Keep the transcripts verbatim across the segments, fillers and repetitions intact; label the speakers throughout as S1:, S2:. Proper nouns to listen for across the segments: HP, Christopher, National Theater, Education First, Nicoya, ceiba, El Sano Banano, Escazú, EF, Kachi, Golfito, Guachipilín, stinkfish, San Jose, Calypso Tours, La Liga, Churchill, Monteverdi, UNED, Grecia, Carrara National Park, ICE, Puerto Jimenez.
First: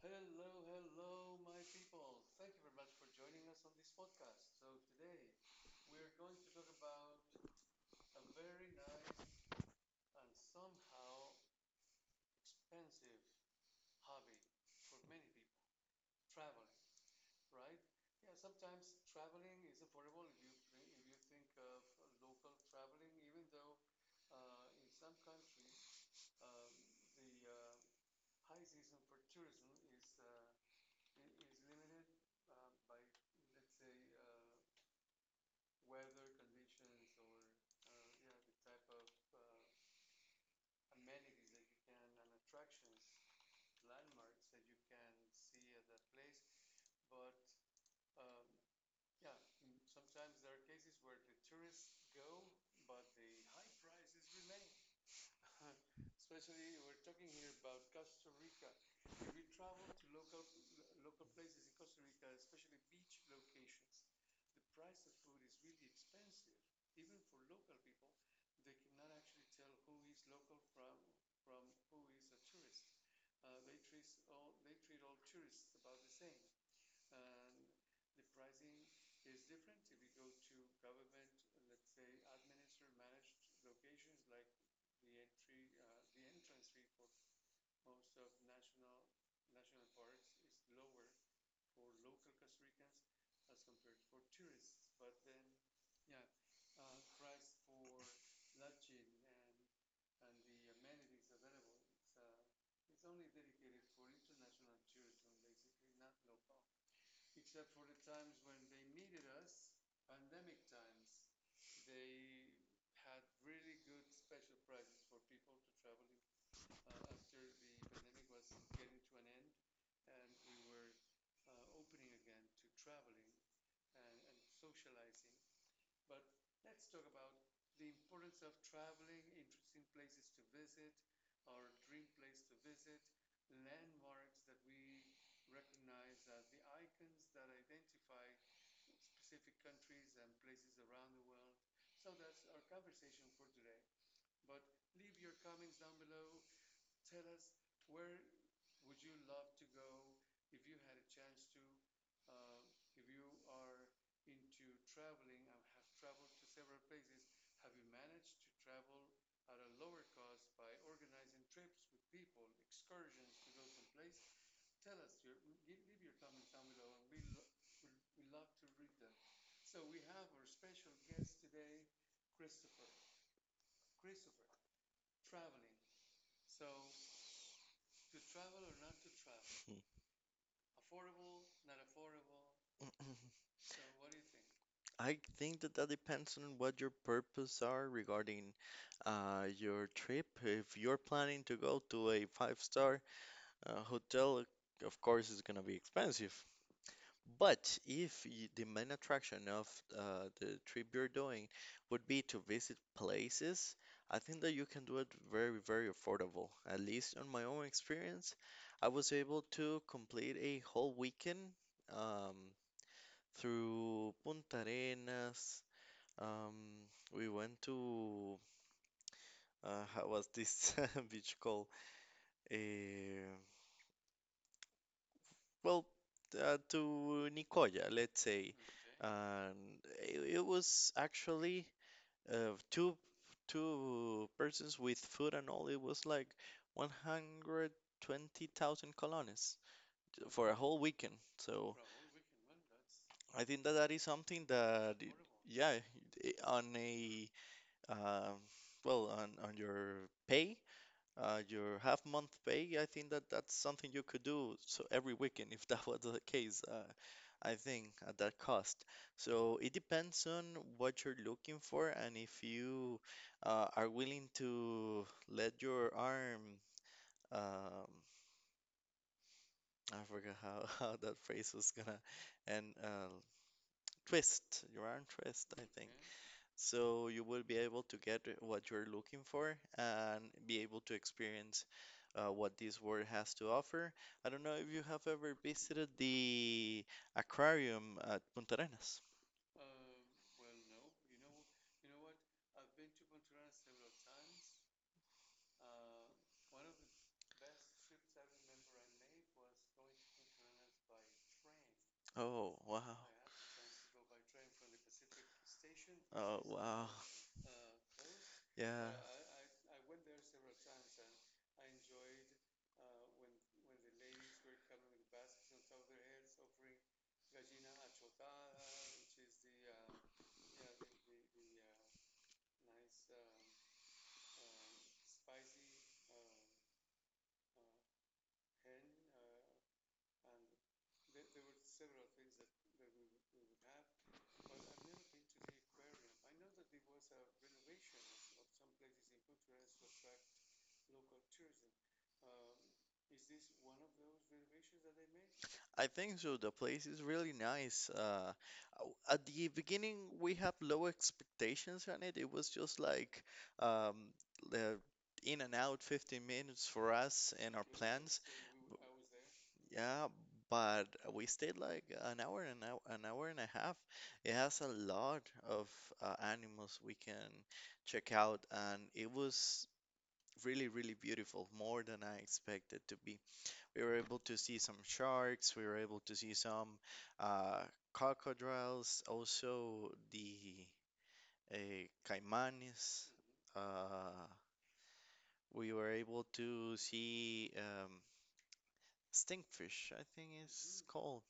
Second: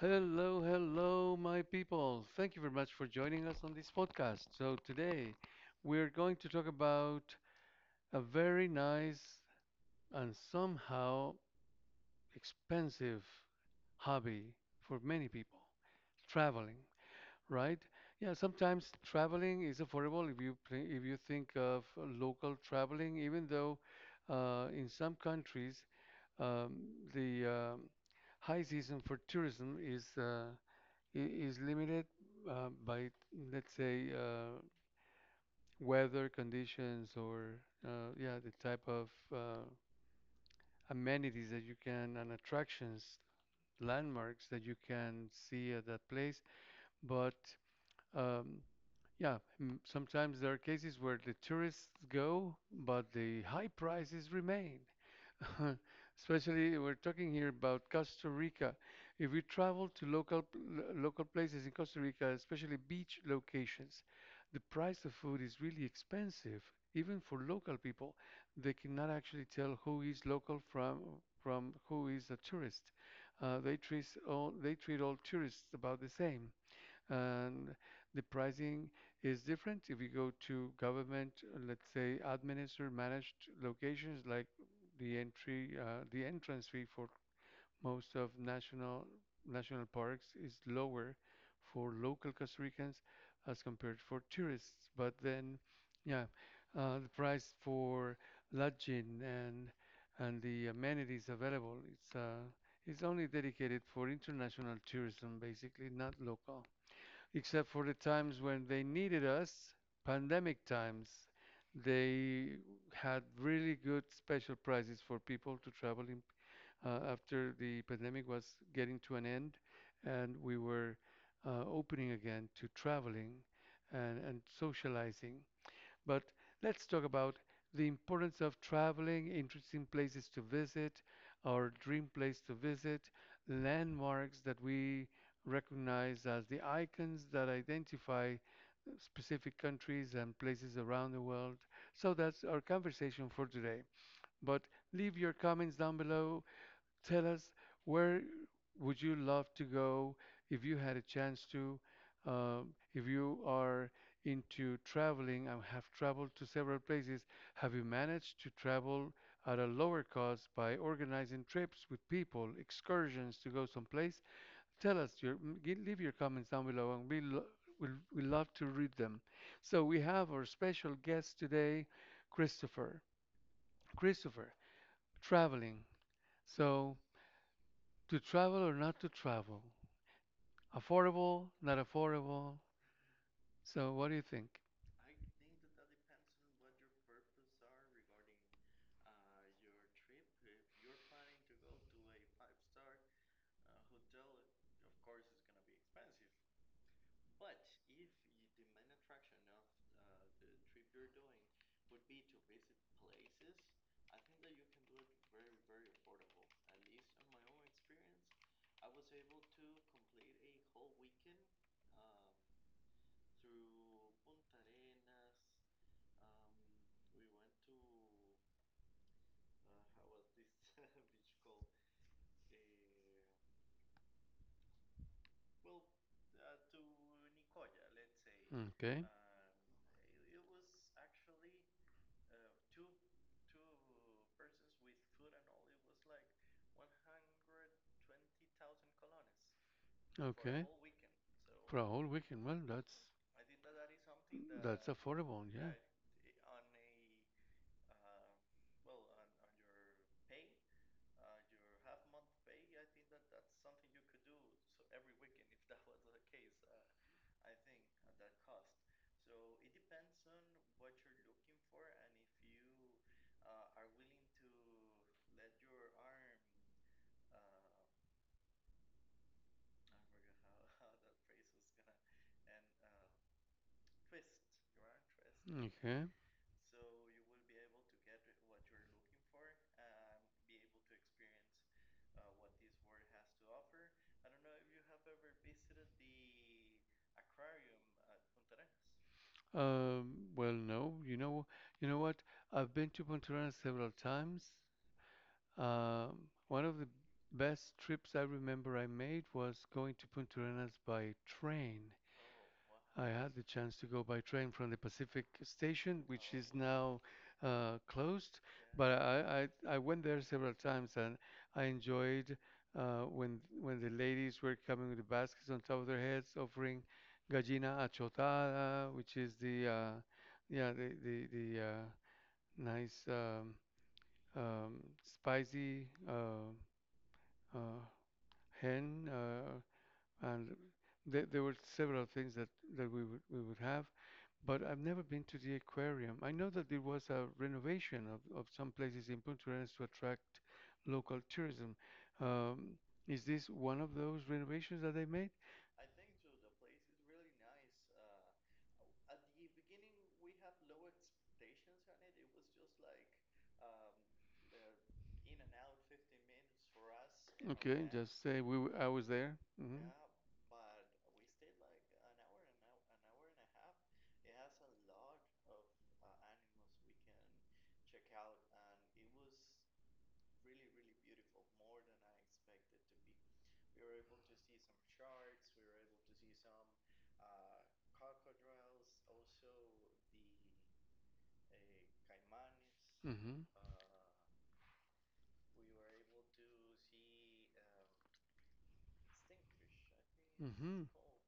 S1: Hello, hello, my people. Thank you very much for joining us on this podcast. So, today we're going to talk about a very nice and somehow expensive hobby for many people traveling, right? Yeah, sometimes traveling is affordable if you pl- if you think of local traveling, even though uh, in some countries um, the um high season for tourism is uh, is limited uh, by, let's say, uh, weather conditions or, uh, yeah, the type of uh, amenities that you can and attractions, landmarks that you can see at that place. But um, yeah, m- sometimes there are cases where the tourists go, but the high prices remain. Especially, we're talking here about Costa Rica. If we travel to local local places in Costa Rica, especially beach locations, the price of food is really expensive, even for local people. They cannot actually tell who is local from from who is a tourist. Uh, they treat all they treat all tourists about the same and the pricing is different. If you go to government, uh, let's say administered managed locations, like the entry, uh, the entrance fee for most of national national parks is lower for local Costa Ricans as compared for tourists. But then, yeah, uh, the price for lodging and and the amenities available, it's uh, it's only dedicated for international tourism, basically, not local except for the times when they needed us, pandemic times, they had really good special prices for people to travel in, uh, after the pandemic was getting to an end and we were uh, opening again to traveling and, and socializing. But let's talk about the importance of traveling, interesting places to visit, our dream place to visit, landmarks that we recognize as the icons that identify specific countries and places around the world. So that's our conversation for today. But leave your comments down below. Tell us where would you love to go if you had a chance to? Um, if you are into traveling and have traveled to several places, have you managed to travel at a lower cost by organizing trips with people, excursions to go someplace? Tell us your m- gi- leave your comments down below, and we lo we will we love to read them. So we have our special guest today, Christopher. Christopher, traveling. So to travel or not to travel?
S2: Hmm.
S1: Affordable, not affordable? So what do you think?
S2: I think that that depends on what your purpose are regarding uh, your trip. If you're planning to go to a five-star uh, hotel, of course it's gonna be expensive. But if y the main attraction of uh, the trip you're doing would be to visit places, I think that you can do it very, very affordable. At least on my own experience, I was able to complete a whole weekend. Um, Through Punta Arenas. Um, we went to uh, how was this beach called? Eh, well, uh, to Nicoya, let's say.
S1: Say. Okay.
S2: And it, it was actually uh, two two persons with food and all. It was like one hundred twenty thousand colones
S1: For a.
S2: for a
S1: Okay.
S2: whole weekend. So.
S1: For a whole weekend. Well, that's
S2: I think that that is something
S1: that's
S2: that, it-
S1: affordable, yeah.
S2: yeah, i- on a uh, well, on, on your pay, uh, your half month pay, I think that that's something you could do so every weekend if that was the case. Uh, I think at that cost. So it depends on what you're looking for and if you uh, are willing to let your arm, um, I forgot how, how that phrase was gonna, and uh, twist your arm twist, I think.
S1: Okay.
S2: So you will be able to get what you're looking for and be able to experience uh, what this world has to offer. I don't know if you have ever visited the aquarium at Punta Arenas.
S1: Um, well, no, you know, you know what? I've been to Punta Arenas several times. Um, One of the best trips I remember I made was going to Punta Arenas by train.
S2: Oh, wow.
S1: I had the chance to go by train from the Pacific Station, which
S2: Oh,
S1: is
S2: wow.
S1: now uh, closed,
S2: Yeah.
S1: but I, I, I went there several times and I enjoyed uh, when when the ladies were coming with the baskets on top of their heads offering gallina achotada, which is the uh, yeah the the, the uh, nice um, um, spicy. Uh, uh, hen, uh, and there, there were several things that, that we would we would have, but I've never been to the aquarium. I know that there was a renovation of, of some places in Punta Arenas to attract local tourism. Um, is this one of those renovations that they made?
S2: I think so. The place is really nice. Uh, w- at the beginning, we have low expectations on it. It was just like um, the
S1: In
S2: in
S1: and
S2: and
S1: out
S2: out fifteen
S1: fifteen minutes
S2: minutes
S1: for
S2: for
S1: us.
S2: us
S1: And
S2: and our
S1: Okay, then just
S2: plans.
S1: say we
S2: B-
S1: w- I was there. Mm-hmm. Yeah,
S2: Yeah, but we stayed like an hour and hour, an hour and a half. It has a lot of uh, animals we can check out, and it was really, really beautiful, more than I expected to be. We were able to see some sharks. We were able to see some uh, crocodiles, also the uh,
S1: a caimanes,
S2: caimanes.
S1: mm-hmm, stingfish,
S2: Uh, we were able to see um,
S1: I think
S2: stinkfish, I think
S1: it's, mm-hmm,
S2: it's
S1: called.
S2: called.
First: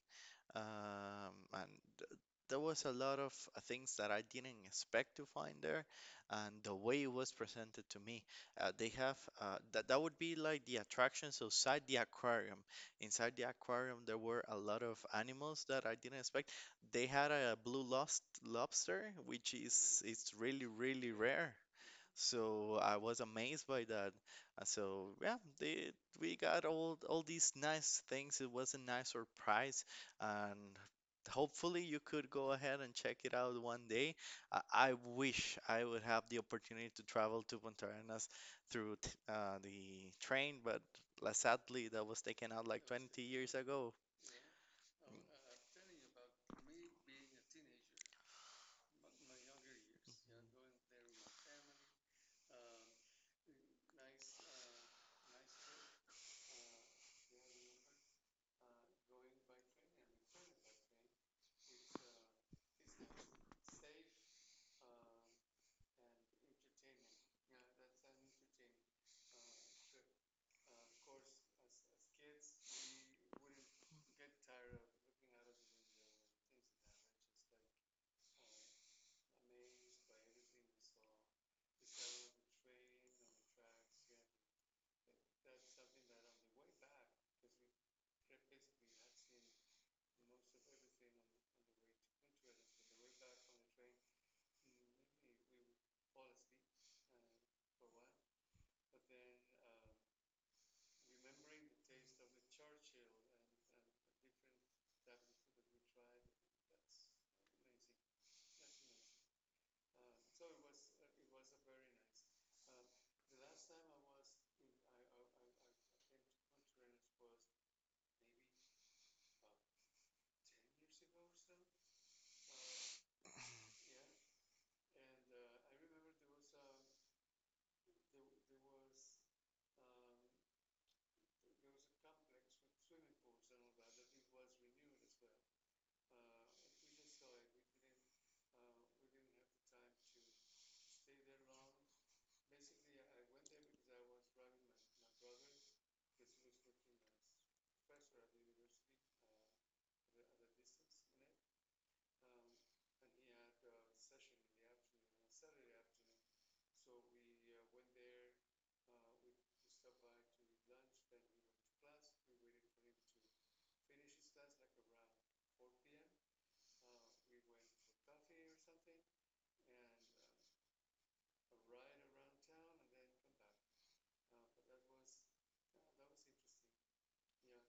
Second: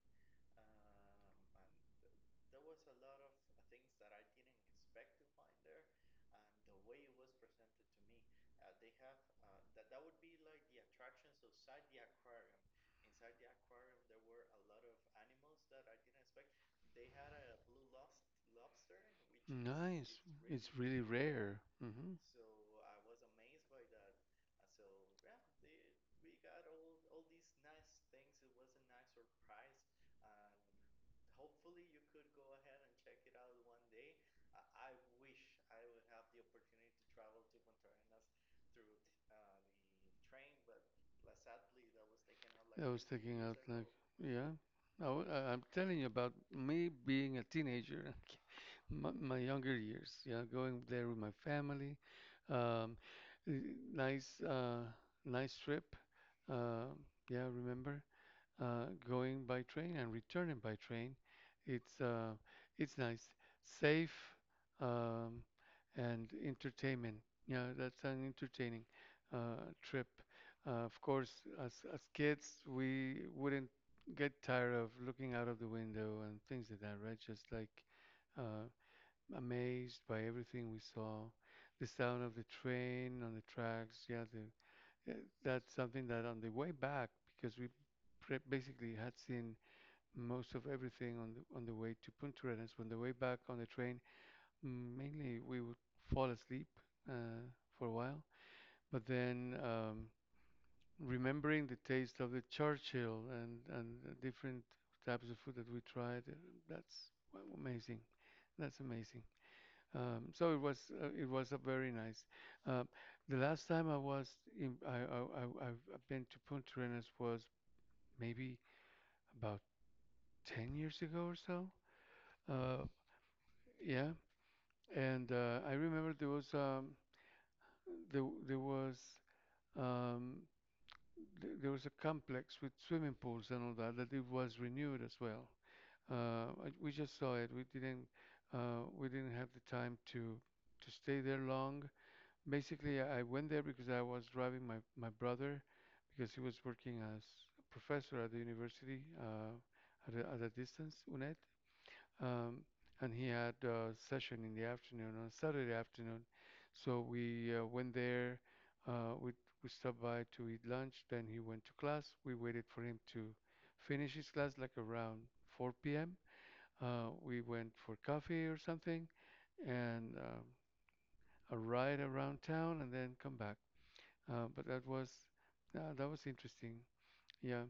S2: Um, and th- there was a lot of uh, things that I didn't expect to find there, and the way it was presented to me, uh, they have uh, that that would be like the attractions outside the aquarium. Inside the aquarium, there were a lot of animals that I didn't expect. They had a blue lost lobster, which is
S1: Nice.
S2: it's really
S1: It's really
S2: really rare.
S1: rare. Hmm.
S2: So I was amazed by that. Uh, So yeah, they, we got all all these nice things. It was a nice surprise, and hopefully you could go ahead and check it out one day. I, I wish I would have the opportunity to travel to Punta Arenas through t uh, the train, but la- sadly that was taken out like
S1: Like I was
S2: twenty
S1: taking
S2: years
S1: out like, ago.
S2: ago.
S1: Yeah. I, w- I- I'm telling you about me being a teenager, my, my younger years. Yeah, going there with my family. Um, n- nice, uh, nice trip. Uh, yeah, remember? Uh, going by train and returning by train. It's uh, it's nice, safe, um, and entertainment. Yeah, that's an entertaining uh, trip. Uh, of course, as as kids, we wouldn't get tired of looking out of the window and things like that, right? Just like uh, amazed by everything we saw, the sound of the train on the tracks. Yeah, the uh, That's something that on the way back, because we pre- basically had seen most of everything on the on the way to Punta Arenas. On the way back on the train, mainly we would fall asleep uh, for a while, but then um, remembering the taste of the Churchill and and the different types of food that we tried, uh, that's wa- amazing. That's amazing. Um, so it was uh, it was a very nice. Uh, the last time I was in, I, I, I I've been to Punta Arenas was maybe about ten years ago or so. Uh, yeah, and uh, I remember there was um, there there was um, th- there was a complex with swimming pools and all that that it was renewed as well. Uh, I- we just saw it. We didn't uh, we didn't have the time to to stay there long. Basically, I went there because I was driving my, my brother because he was working as a professor at the university uh, at, a, at a distance, U N E D. Um, and he had a session in the afternoon, on Saturday afternoon. So we uh, went there. Uh, we, we stopped by to eat lunch. Then he went to class. We waited for him to finish his class like around four p m. Uh, we went for coffee or something and um, a ride around town and then come back. Uh, but that was uh, that was interesting. Yeah,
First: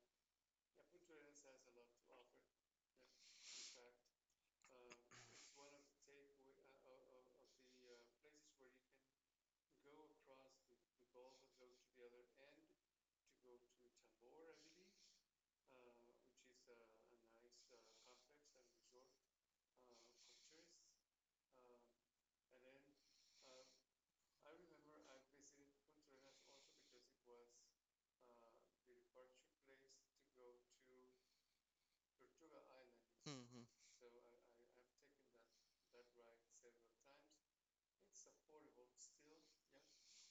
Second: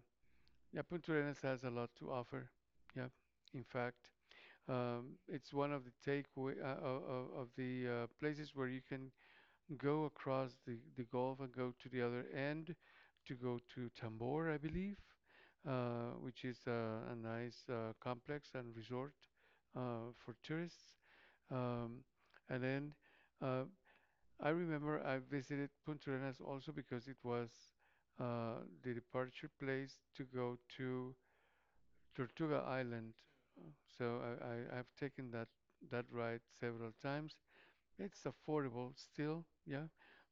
S1: yeah. Punta Arenas has a lot to offer. Yeah, in fact, um, it's one of the takeaway uh, of, of the uh, places where you can go across the, the Gulf and go to the other end to go to Tambor, I believe, uh, which is uh, a nice uh, complex and resort uh, for tourists. Um, and then uh, I remember I visited Puntarenas also because it was uh, the departure place to go to Tortuga Island.
S2: hmm
S1: Uh, So I, I, I've taken that that ride several times. It's affordable still, yeah,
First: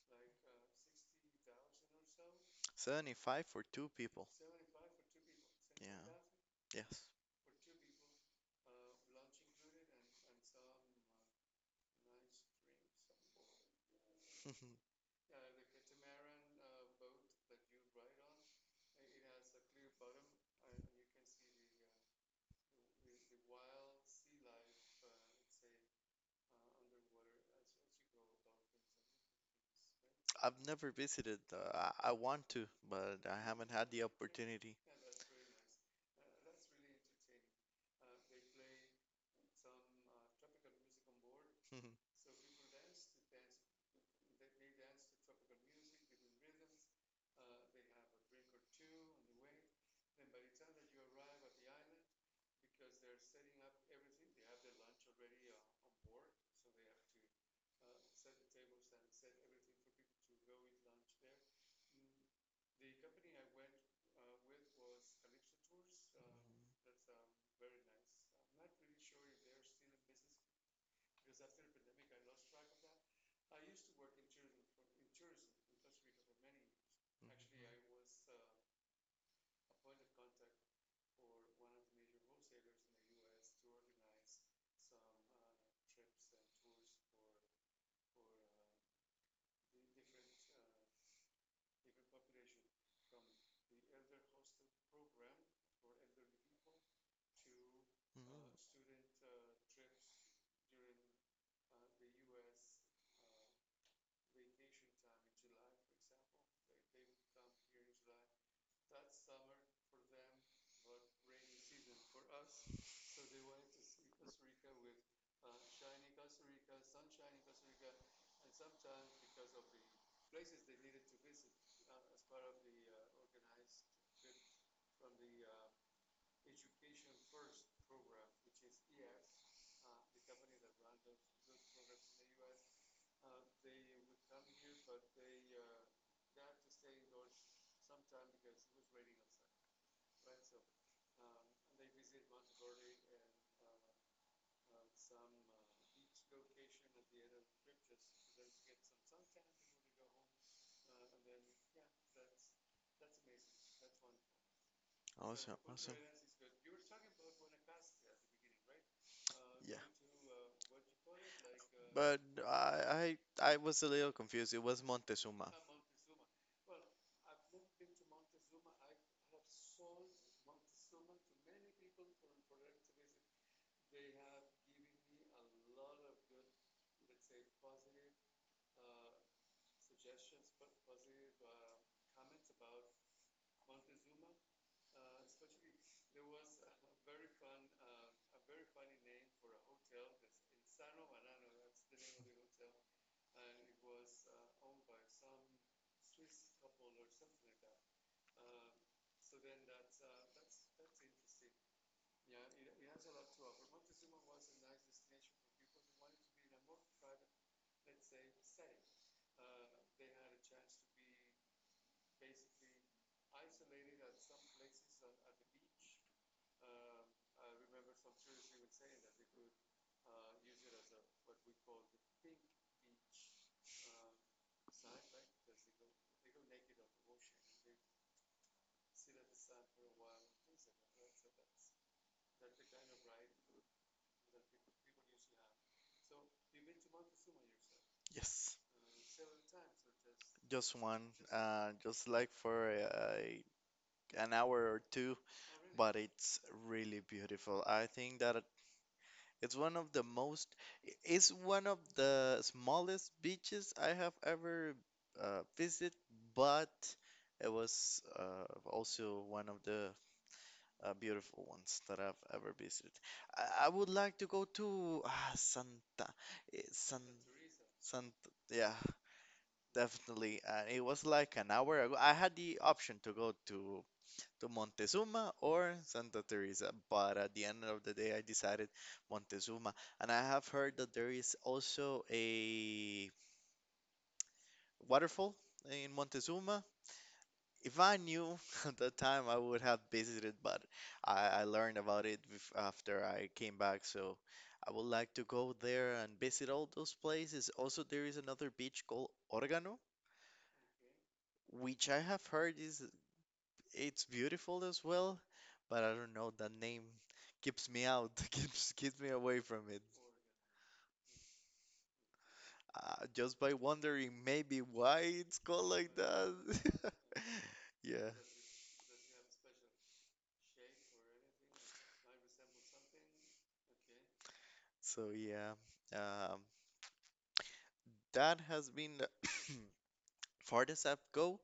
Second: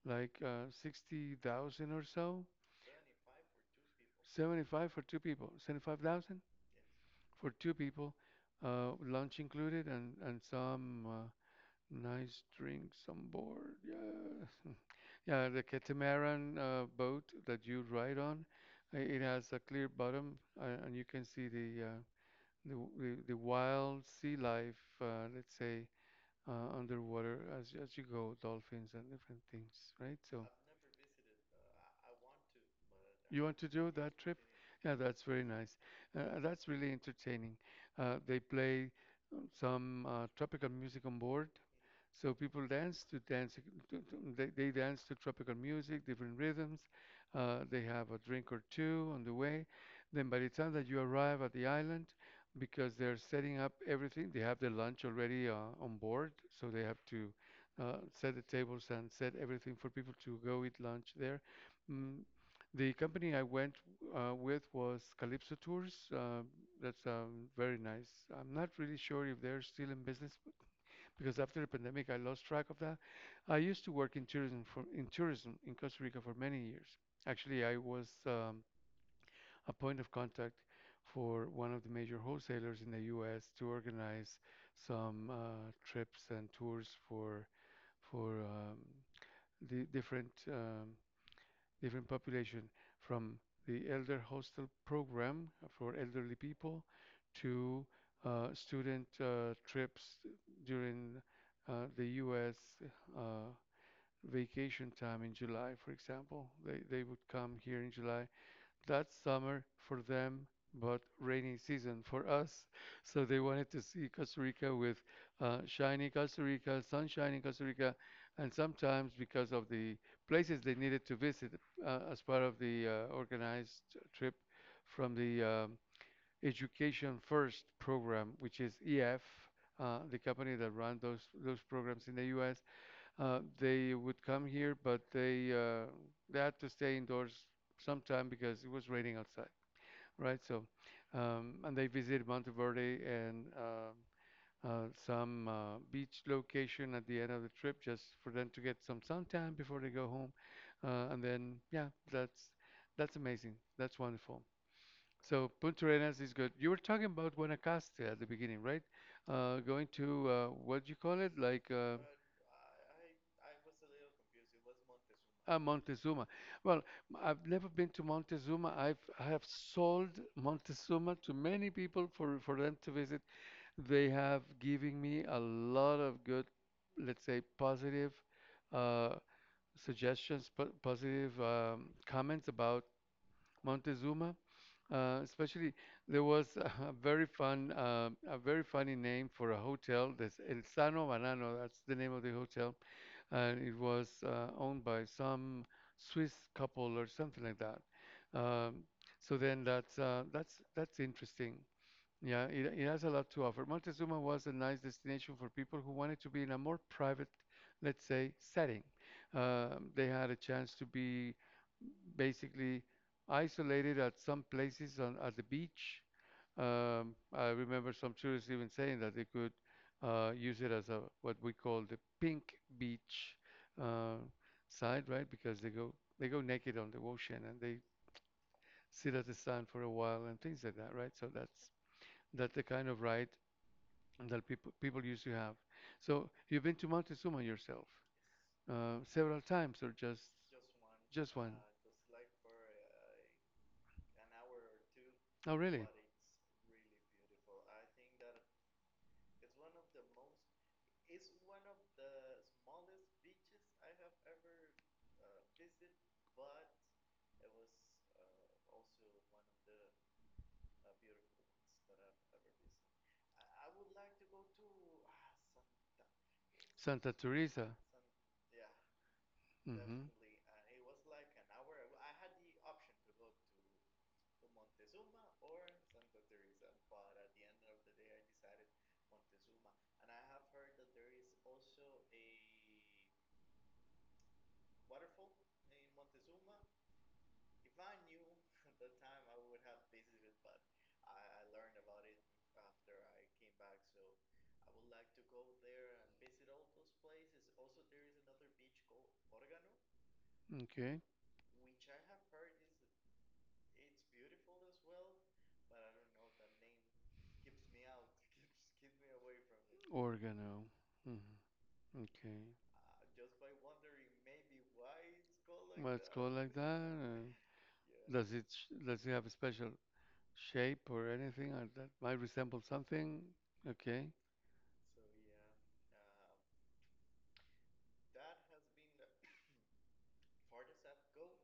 S1: like uh, sixty thousand or so.
S2: seventy-five for two people.
S1: seventy-five for two people,
S2: Yeah.
S1: seventy-five thousand
S2: Yes.
S1: for two people, uh, lunch included and, and some uh, nice drinks on board. Yeah. Yeah, the catamaran uh, boat that you ride on, uh, it has a clear bottom, uh, and you can see the uh, the, w- the the wild sea life, uh, let's say, uh, underwater as you- as you go, dolphins and different things, right? So
S2: I've never visited. Uh, I, I want to, but I
S1: you want
S2: haven't
S1: to
S2: had
S1: do
S2: the
S1: that trip?
S2: opportunity.
S1: Yeah, that's very nice. Uh, that's really entertaining. Uh, they play some uh, tropical music on board,
S2: Mhm.
S1: so people dance to dance, to, to, they, they dance to tropical music, different rhythms. Uh, they have a drink or two on the way. Then by the time that you arrive at the island, because they're setting up everything, they have their lunch already uh, on board, so they have to uh, set the tables and set everything for people to go eat lunch there. Mm, the company I went uh, with was Calypso Tours. Uh, that's um, Very nice. I'm not really sure if they're still in business, because after the pandemic, I lost track of that. I used to work in tourism for, in tourism in Costa Rica for many years. Actually, I was um, a point of contact for one of the major wholesalers in the U S to organize some uh, trips and tours for for um, the different um, different population from the elder hostel program for elderly people to uh,
S2: Mhm.
S1: student uh, trips during uh, the U S. Uh, vacation time in July, for example. They, they would come here in July, that's summer for them, but rainy season for us. So they wanted to see Costa Rica with uh, shiny Costa Rica, sunshiny Costa Rica, and sometimes because of the places they needed to visit uh, as part of the uh, organized trip from the um, Education First program, which is E F, uh, the company that run those those programs in the U S. Uh, they would come here, but they uh, they had to stay indoors sometime because it was raining outside, right? So, um, and they visited Monteverde and uh, uh, some uh, beach location at the end of the trip just for them to get some suntan before they go home. Uh, and then, yeah, that's that's amazing. That's wonderful. So
S2: Awesome,
S1: Punta
S2: awesome.
S1: Arenas is good. You were talking about Guanacaste at the beginning, right? Uh,
S2: Yeah.
S1: going to uh, what do you call it? Like uh,
S2: But I, I I was a little confused. It was Montezuma.
S1: uh, Montezuma. Well, m- I've never been to Montezuma. I've I have sold Montezuma to many people for for them to visit. They have given me a lot of good, let's say, positive uh, suggestions, po positive um, comments about Montezuma. Uh, especially there was a a very fun, uh, a very funny name for a hotel. That's El Sano Banano. That's the name of the hotel, and it was uh, owned by some Swiss couple or something like that. Um, so then that's uh, that's that's interesting. Yeah, it, it has a lot to offer. Montezuma was a nice destination for people who wanted to be in a more private, let's say, setting. Um, they had a chance to be basically isolated at some places on at the beach. Um, I remember some tourists even saying that they could uh, use it as a what we call the pink beach uh, side, right? Because they go they go naked on the ocean and they sit at the sun for a while and things like that, right? So that's that's the kind of right that people people used to have. So you've been to Montezuma yourself,
S2: Yes,
S1: uh, several times or just
S2: just one.
S1: just one?
S2: Uh, just like for uh, an hour or two,
S1: Oh, really?
S2: but it's really beautiful. I think that It's one of the most, it's one of the smallest beaches I have ever uh, visited, but it was uh, also one of the uh, beautiful ones that I've ever visited. I, I would like to go to ah, Santa, eh, San,
S1: Santa Teresa.
S2: Santa, yeah,
S1: Hmm.
S2: definitely. And it was like an hour ago. I had the option to go to to Montezuma or Santa Teresa. But at the end of the day, I decided Montezuma. And I have heard that there is also a waterfall in Montezuma. If I knew at that time, I would have visited, but I, I learned about it bef- after I came back. So I would like to go there and visit all those places. Also, there is another beach called Organo,
S1: Okay.
S2: which I have heard is it's beautiful as well, but I don't know, that name keeps me out, keeps keeps me away from it.
S1: Oregano. Hmm. Okay.
S2: Uh, just by
S1: Uh,
S2: wondering maybe why it's called
S1: Well,
S2: like
S1: it's that. Called like.
S2: that.
S1: And
S2: Yeah.
S1: does it sh- does it have a special shape or anything or that might resemble something? Okay.
S2: So yeah, um, that has been the farthest I've go.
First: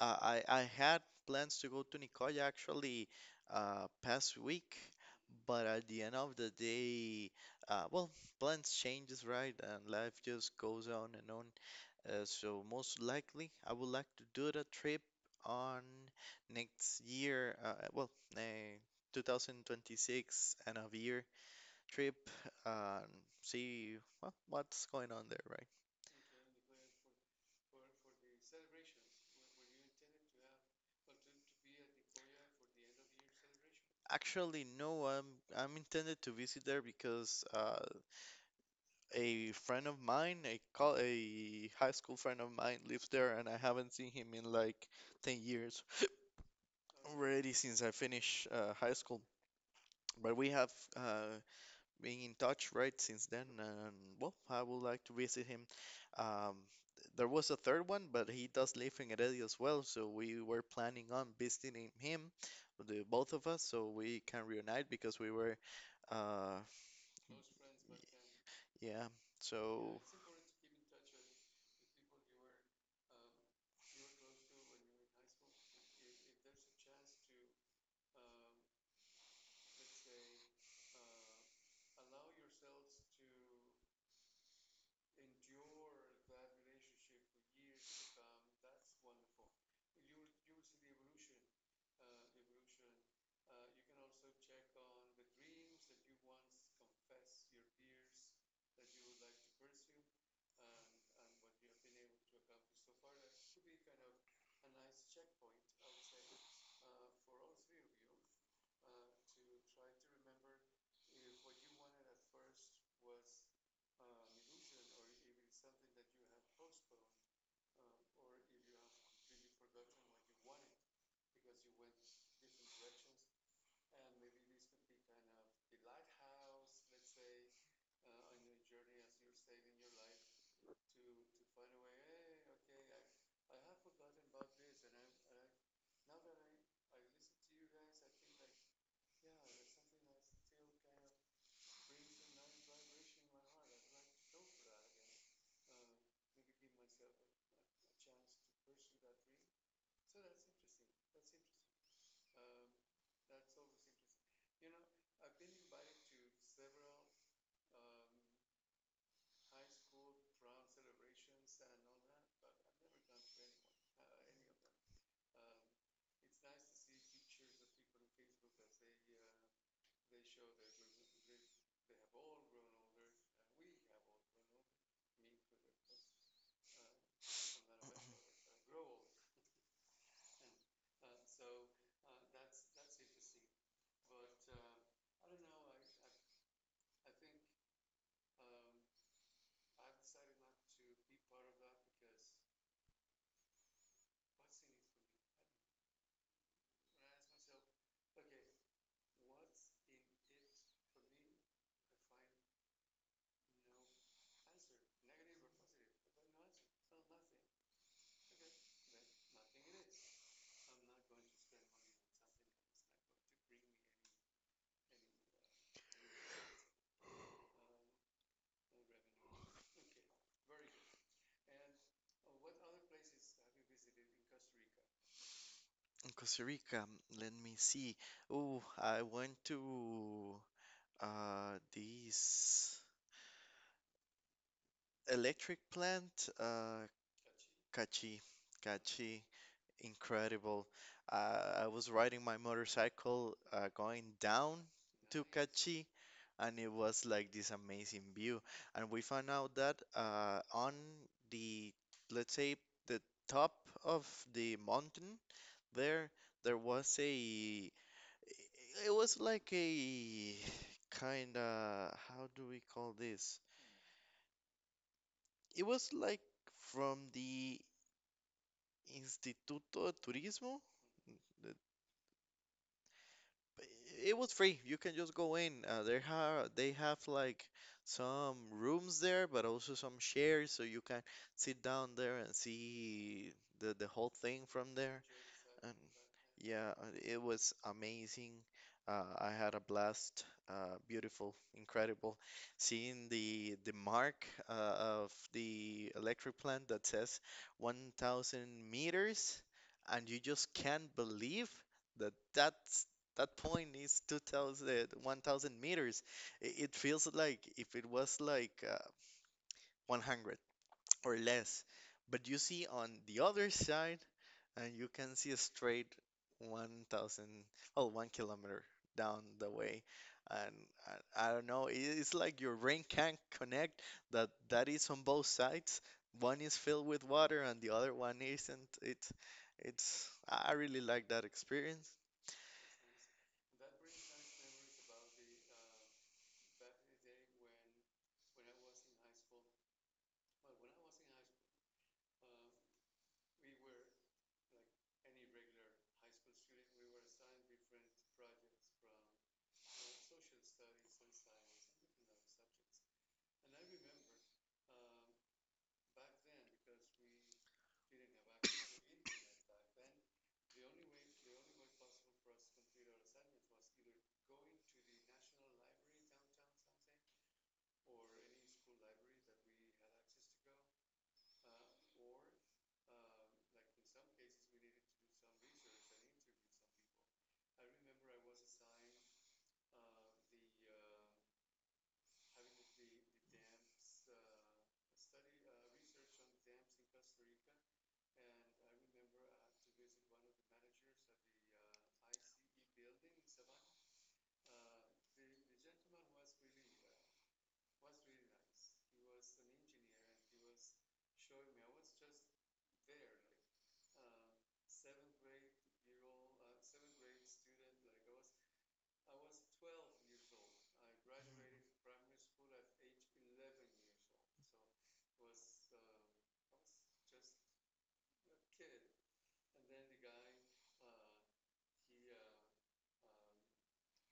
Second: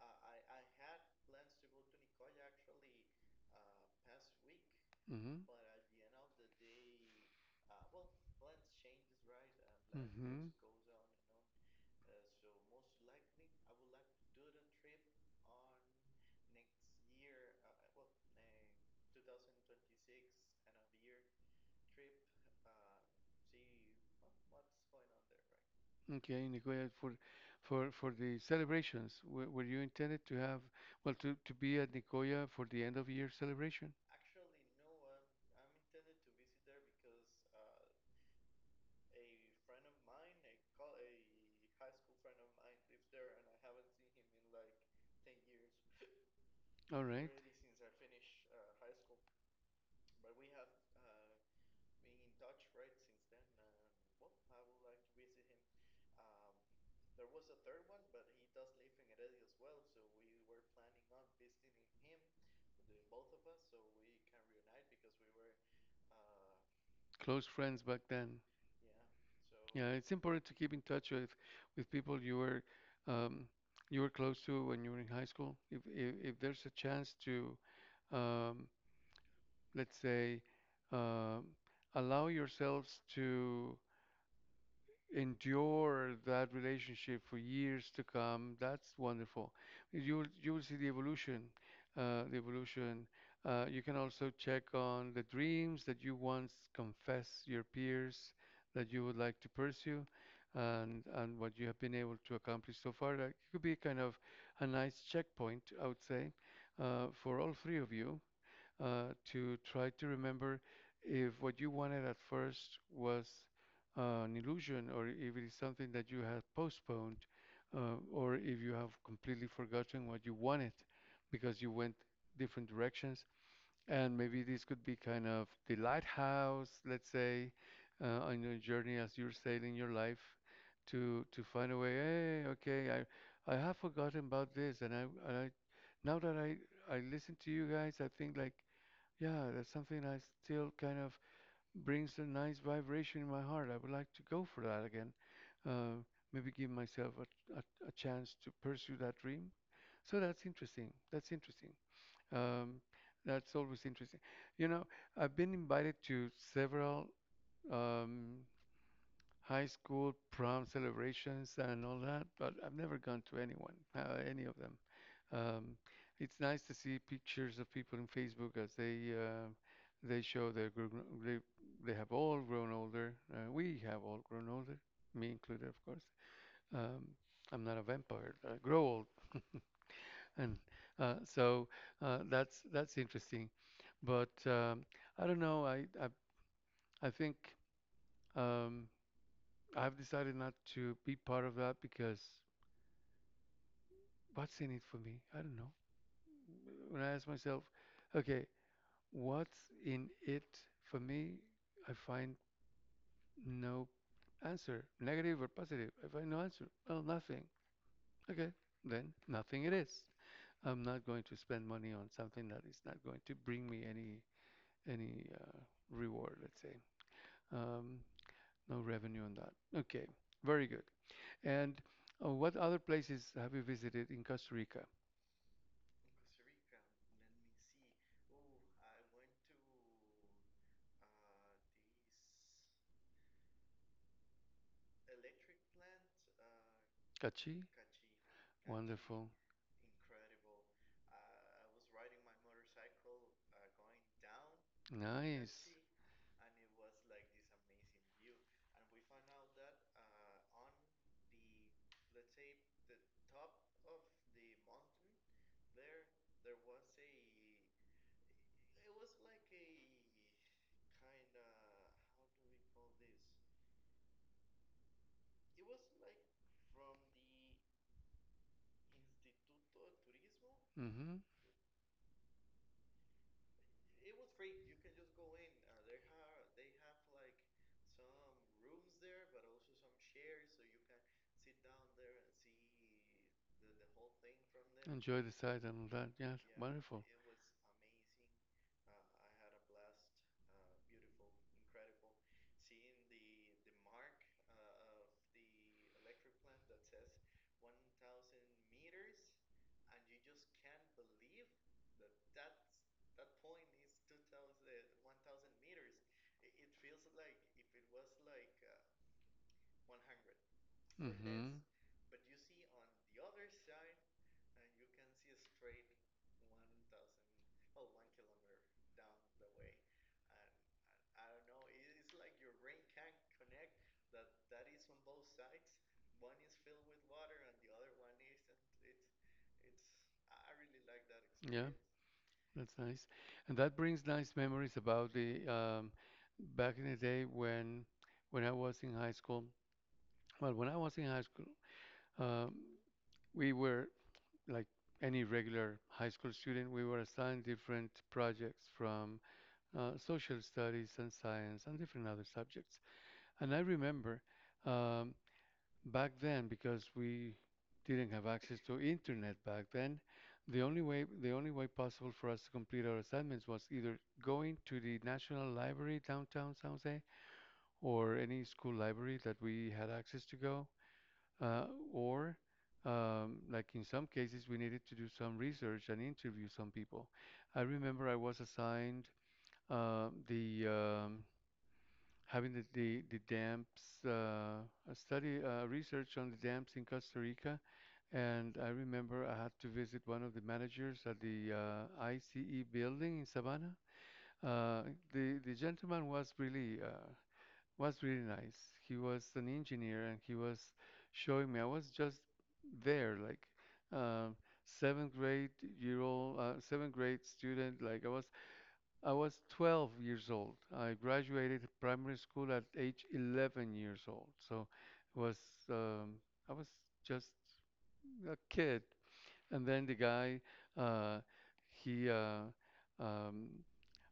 S2: Uh, I I had plans to go to Nicoya actually uh, past week,
S1: Mm-hmm.
S2: but at the end of the day, uh, well, plans changes, right? And life
S1: Mm-hmm.
S2: just goes on and on. Uh, so most likely, I would like to do the trip on next year. Uh, well, uh, two thousand twenty-six end of year trip. Um, See well, what's going on there, right?
S1: On. Okay, Nicoya, for for for the celebrations, were, were you intended to have well to to be at Nicoya for the end of year celebration?
S2: Actually, no. I'm I'm intended to visit there because uh, a friend of mine, a col a high school friend of mine, lives there, and I haven't seen him in like ten years
S1: All right.
S2: already since I finished uh, high school. But we have uh, being in touch right since then. And well, I would like to visit him. um there was a third one, but he does live in Heredia as well, so we were planning on visiting him, the both of us, so we can reunite because we were, uh
S1: Close friends back then.
S2: yeah.
S1: Yeah,
S2: So
S1: it's important to keep in touch with with people you were um, you were close to when you were in high school. If if, if there's a chance to, um, let's say, um allow yourselves to endure that relationship for years to come, that's wonderful. You'll you'll see the evolution, uh, the evolution. Uh, you can also check on the dreams that you once confessed your peers that you would like to pursue, and and what you have been able to accomplish so far. That could be kind of a nice checkpoint, I would say, uh, for all three of you uh, to try to remember if what you wanted at first was uh, an illusion or if it is something that you have postponed uh, or if you have completely forgotten what you wanted because you went different directions. And maybe this could be kind of the lighthouse, let's say, uh, on your journey as you're sailing your life to to find a way. Hey, okay, I I have forgotten about this, and I and I now that I I listen to you guys, I think like yeah, that's something that still kind of brings a nice vibration in my heart. I would like to go for that again. Uh, Maybe give myself a, a, a chance to pursue that dream. So that's interesting. That's interesting. Um, that's always interesting. You know, I've been invited to several um, high school prom celebrations and all that, but I've never gone to anyone, uh, any of them. Um, it's nice to see pictures of people in Facebook as they uh, they show their gr- gr- they they have all grown older. Uh, we have all grown older, me included, of course. Um, I'm not a vampire. I grow old, and uh, so uh, that's that's interesting. But um, I don't know. I I, I think. Um, I've decided not to be part of that because what's in it for me? I don't know. When I ask myself, okay, what's in it for me? I find no answer, negative or positive. I find no answer. Well, nothing. Okay, then nothing it is. I'm not going to spend money on something that is not going to bring me any any uh, reward. Let's say um, no revenue on that. Okay, very good. And uh, what other places have you visited in Costa Rica?
S2: in Costa Rica, let me see. Oh, I went to uh this electric plant, uh
S1: Kachi.
S2: Cachi. Cachi.
S1: Wonderful.
S2: Incredible. Uh, I was riding my motorcycle uh, going down to
S1: Nice.
S2: Cachi, and it was like this amazing view. And we found out that uh, on the, let's say, the top of the mountain, there, there was a, it was like a kind of, how do we call this? It was like from the Instituto de Turismo.
S1: Mm-hmm.
S2: It was free. You can just go in. Uh, they have they have like some rooms there, but also some chairs, so you can sit down there and see the the whole thing from there.
S1: Enjoy the sight
S2: And
S1: and all that. Yes.
S2: yeah, uh,
S1: Wonderful.
S2: it was amazing. Uh, I had a blast. Uh, beautiful, incredible. Seeing the the mark uh, of the electric plant that says one thousand meters, and you just can't believe that that's that point is two thousand one thousand meters. I- it feels like if it was like uh, one hundred or
S1: Mm-hmm.
S2: less, but you see on the other side and you can see a straight one thousand oh one kilometer down the way. And I, I don't know, i- it's like your brain can't connect that that is on both sides. One is filled with water and the other one isn't. It's it's I I really like that
S1: Yeah,
S2: experience.
S1: that's nice. And that brings nice memories about the um, back in the day when when I was in high school. Well, when I was in high school, um, we were like any regular high school student. We were assigned different projects from uh, social studies and science and different other subjects. And I remember um, back then, because we didn't have access to internet back then, the only way the only way possible for us to complete our assignments was either going to the National Library downtown San Jose or any school library that we had access to go, uh, or um, like in some cases we needed to do some research and interview some people. I remember I was assigned uh, the um, having the the, the dams uh, a study uh, research on the dams in Costa Rica, and I remember I had to visit one of the managers at the uh, I C E building in Savannah. Uh, the the gentleman was really uh, was really nice. He was an engineer, and he was showing me. I was just there, like. Um, Seventh grade year old uh, seventh grade student like I was I was twelve years old. I graduated primary school at age eleven years old. So it was um, I was just a kid. And then the guy uh, he uh, um,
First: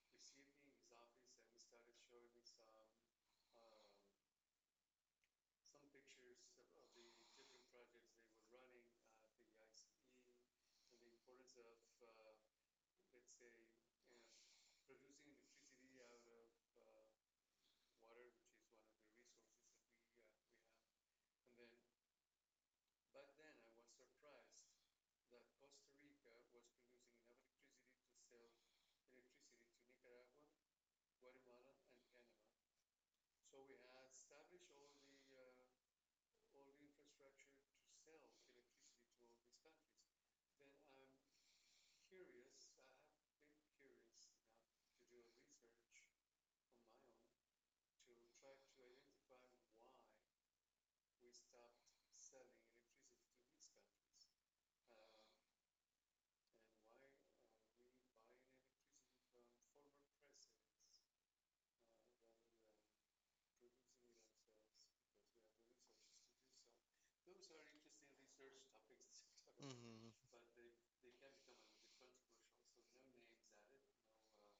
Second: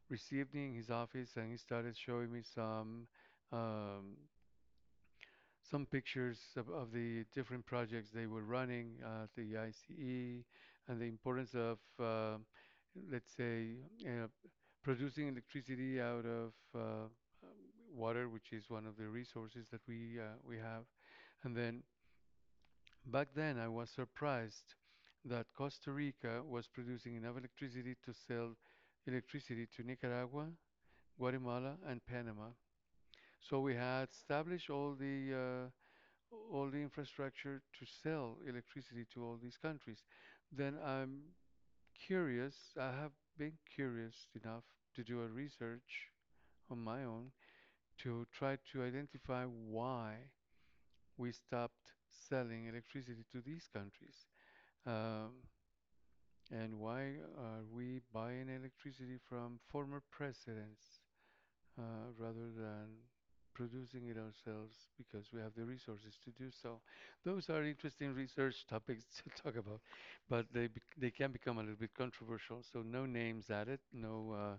S1: received me in his office and he started showing me some um, some pictures of, of the different projects they were running at the I C E and the importance of, uh, let's say, uh, producing electricity out of uh, um, water, which is one of the resources that we uh, we have. And then back then, I was surprised that Costa Rica was producing enough electricity to sell electricity to Nicaragua, Guatemala, and Panama. So we had established all the uh, all the infrastructure to sell electricity to all these countries, then I'm curious. I have been curious enough to do a research on my own to try to identify why we stopped selling electricity to these countries. Um, and why are we buying electricity from former presidents? Uh, rather than producing it ourselves because we have the resources to do so. Those are interesting research topics to talk about,
S2: Mhm.
S1: but they bec they can become a little bit controversial. So no names added, no uh,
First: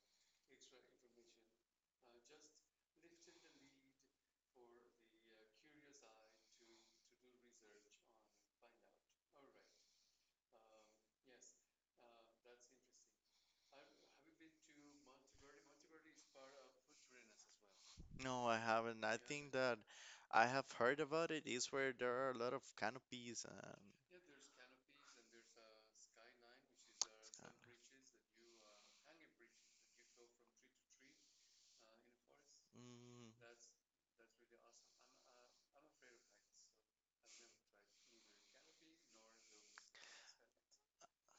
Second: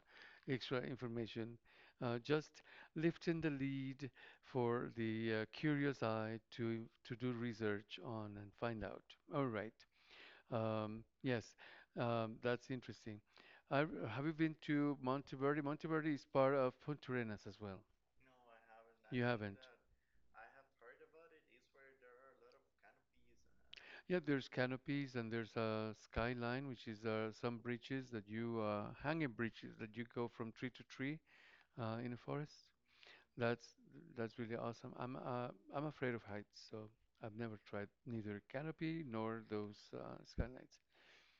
S1: extra information, uh, just lifting the lead for the uh, curious eye to to do research on and find out. All right. Um, yes, um, that's interesting. I, have you been to Monteverdi? Monteverdi is part of Puntarenas as well.
S2: No, I haven't. I
S1: You
S2: think
S1: haven't.
S2: that I have heard about it is where there are a lot of canopies and
S1: Yeah, there's canopies and there's a skyline, which is uh, some bridges that you uh, hanging bridges that you go from tree to tree uh, in a forest.
S2: mm,
S1: That's that's really awesome. I'm uh, I'm afraid of heights, so I've never tried neither canopy nor those uh, skylines.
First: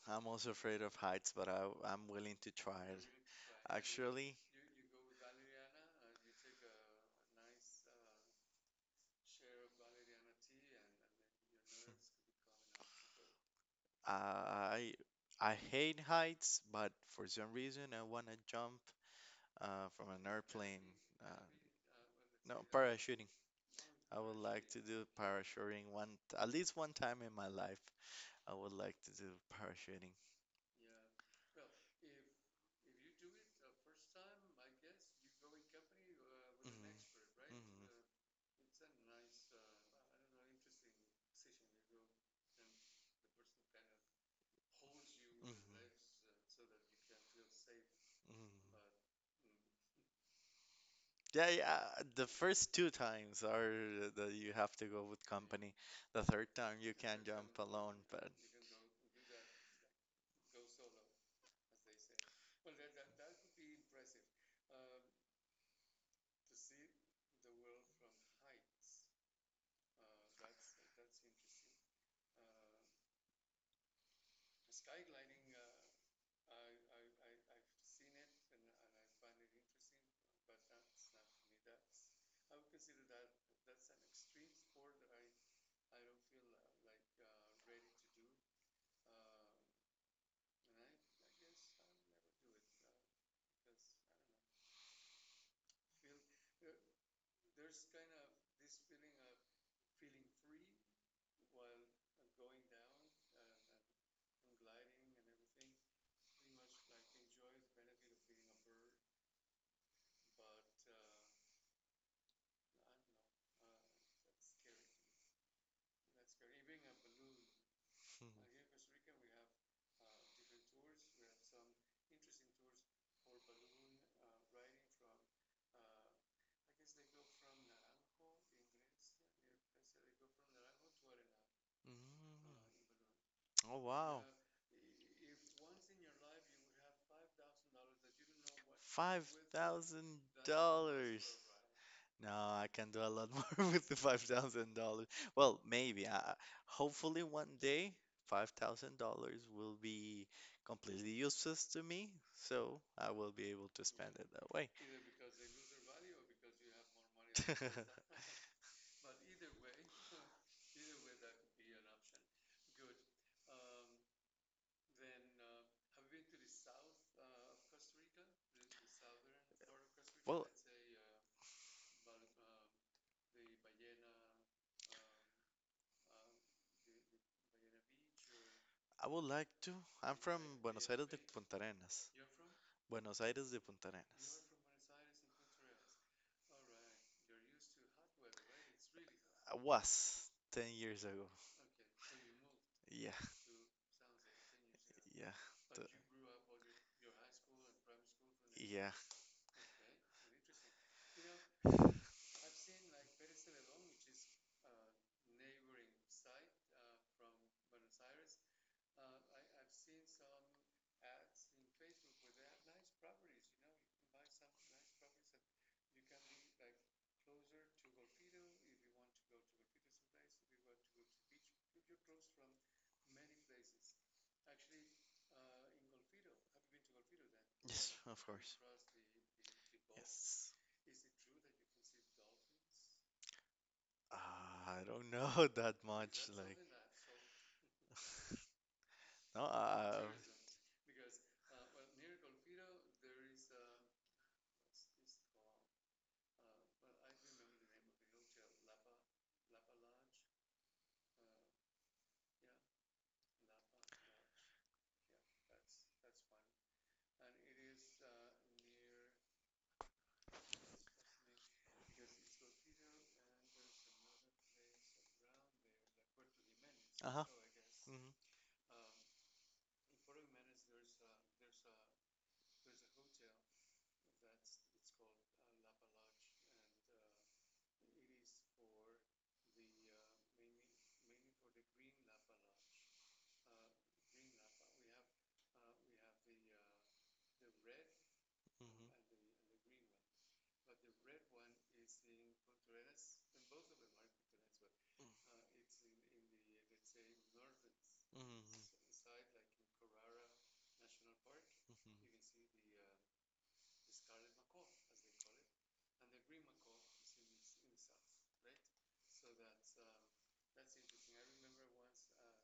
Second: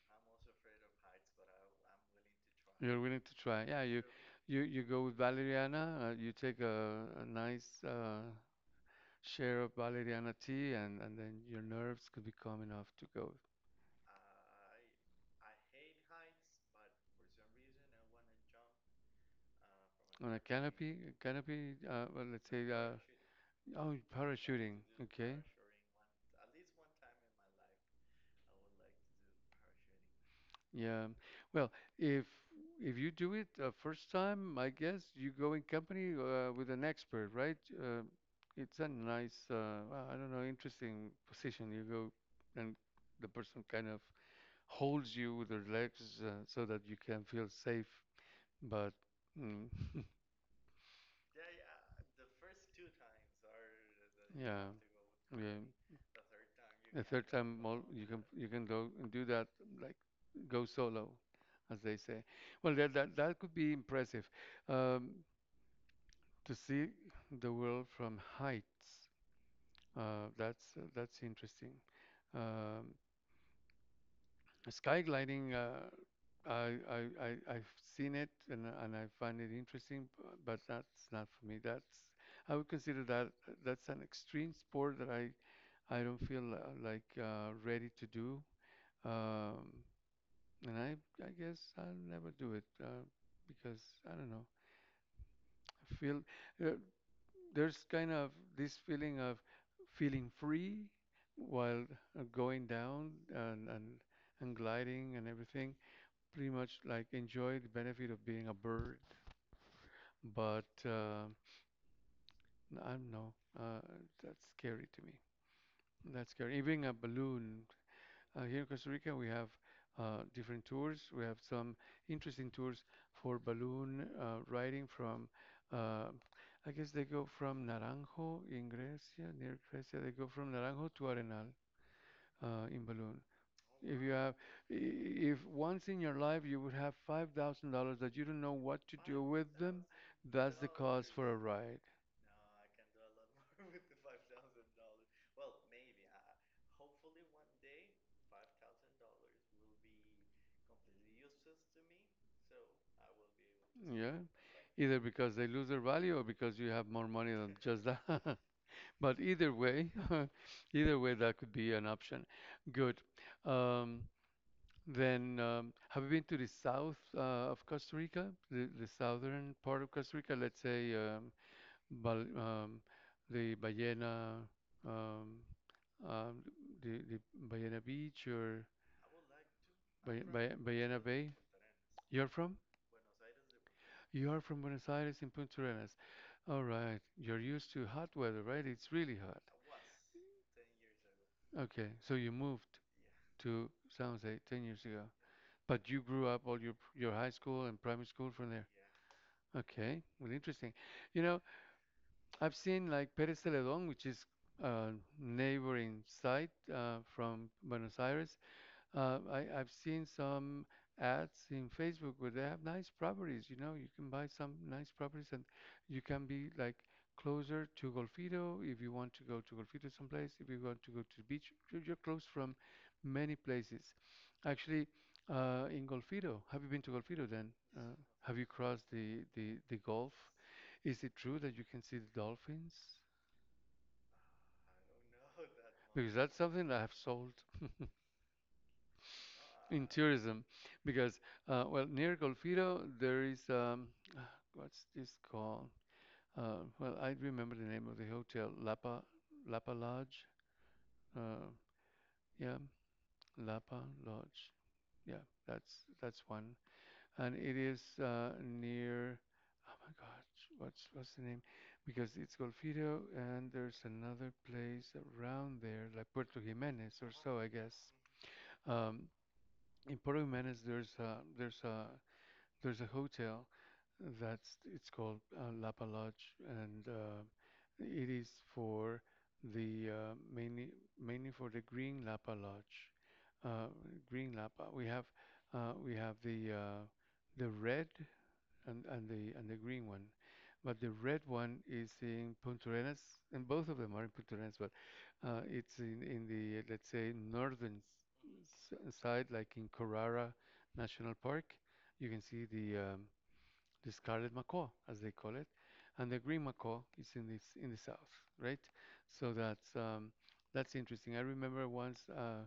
S2: I'm also afraid of heights, but I, I'm willing to try
S1: You're
S2: it. it.
S1: willing to try. Yeah, you
S2: Actually,
S1: you you go with valeriana, uh, you take a, a nice uh, share of valeriana tea and and then your nerves could be calm enough to go.
S2: coming I I hate heights, but for some reason I want to jump uh, from an
S1: On a
S2: airplane.
S1: canopy,
S2: Uh,
S1: canopy, uh, well, let's
S2: no,
S1: say, uh,
S2: parachuting.
S1: Parachuting. Oh, I
S2: I would like
S1: parachuting.
S2: to
S1: I'll
S2: do
S1: Okay.
S2: parachuting one, at least one time in my life. I would like to do parachuting.
S1: Yeah. Well, if if you do it uh, first time, I guess you go in company uh, with
S2: Mhm,
S1: an
S2: mhm,
S1: expert, right? Uh, it's a nice, uh, well, I don't know, interesting position. You go and the person kind of holds you with their
S2: mhm,
S1: legs uh, so that you can feel safe.
S2: mhm.
S1: But mm,
S2: Yeah, yeah. The first two times are that you
S1: Yeah,
S2: have to go with
S1: yeah.
S2: company. The third time you
S1: The
S2: can
S1: third
S2: jump
S1: time mol-
S2: alone,
S1: you can
S2: but.
S1: you can go and do that like go solo, as they say. Well, that that, that could be impressive um, to see the world from heights. Uh, that's that's interesting. Um, Skygliding, uh, I, I, I, I've seen it and, and I find it interesting, b- but that's not for me. That's, I would consider that that's an extreme sport that I, I don't feel uh, like uh, ready to do. Um, and I, I guess I'll never do it uh, because I don't know. I feel uh, there's kind of this feeling of feeling free while uh, going down and, and, and gliding and everything pretty much like enjoy the benefit of being a bird, but uh, I don't know. Uh, that's scary to me. That's scary. Even a balloon. Uh, here
S2: Mhm.
S1: in Costa Rica, we have uh, different tours. We have some interesting tours for balloon uh, riding from, uh, I guess they go from Naranjo in Grecia, near Grecia. They go from Naranjo to Arenal.
S2: Mm.
S1: uh, in balloon.
S2: Oh,
S1: If you
S2: wow.
S1: have, i- if once in your life you would have five thousand dollars that you don't know what to do with them, that's the
S2: five thousand dollars.
S1: cause for a ride.
S2: No, I can do a lot more with the five thousand dollars. Well, maybe. I, hopefully, one day, five thousand dollars will be completely useless to me, so I will be able to spend
S1: Yeah,
S2: it that way.
S1: either because they lose their value or because you have more money than just that. But either way, either way, that could be an option. Good. Um, then, um, have you been to the south uh, of Costa Rica, the, the southern part of Costa Rica?
S2: Well,
S1: Let's say, um, Bal, um, the Ballena, um, um, the, the Ballena Beach or
S2: I would like to. I'm
S1: Bay,
S2: from
S1: Bay,
S2: Buenos
S1: Ballena
S2: Aires de
S1: Bay.
S2: Punta Arenas.
S1: You're from?
S2: Buenos Aires de Punta
S1: You
S2: Arenas.
S1: are from Buenos Aires in Punta Arenas. All right. You're used to hot weather, right? It's really hot.
S2: I was ten years ago.
S1: Okay. So you moved
S2: Yeah,
S1: to San Jose ten years ago.
S2: yeah. the-
S1: But you grew up all your your high school and primary school from there.
S2: yeah,
S1: Okay. Well, interesting. You know, I've seen like Pérez Celedón, which is a neighboring site uh, from Buenos Aires. Uh, I, I've seen some ads in Facebook where they have nice properties. You know, you can buy some nice properties and you can be like closer to Golfito if you want to go to Golfito someplace. If you want to go to the beach, you're you're close from many places. Actually, uh, in Golfito, have you been to Golfito then? Uh,
S2: yes, of
S1: have you
S2: course.
S1: crossed the, the, the Gulf?
S2: Yes.
S1: Is it true that you can see the dolphins?
S2: Uh, I don't know that
S1: Because
S2: much.
S1: that's
S2: Like,
S1: something that I have sold
S2: no,
S1: in
S2: uh,
S1: tourism. Because, uh, well, near Golfito, there is, um, what's this called? Uh, well, I remember the name of the hotel, Lapa, Lapa Lodge. Uh, yeah, Lapa Lodge. Yeah, that's that's one. And it is uh, near. Oh my gosh, what's what's the name? Because it's Golfito, and there's another place around there, like Puerto Jimenez or
S2: uh huh.
S1: so, I guess.
S2: Hmm.
S1: Um, in Puerto Jimenez, there's a there's a there's a hotel that's it's called uh, Lapa Lodge, and uh, it is for the uh, mainly mainly for the Green Lapa Lodge, uh, Green Lapa. We have uh, we have the uh, the red and, and
S2: Mm-hmm.
S1: the and the green one. But the red one is in Puntarenas, and both of them are in Puntarenas, but uh, it's in, in the, let's say, northern s-
S2: Mm-hmm.
S1: side, like in Carrara National Park. You can see the um, the scarlet macaw, as they call it, and the green macaw is in this in the south, right? So that's um, that's interesting. I remember once uh,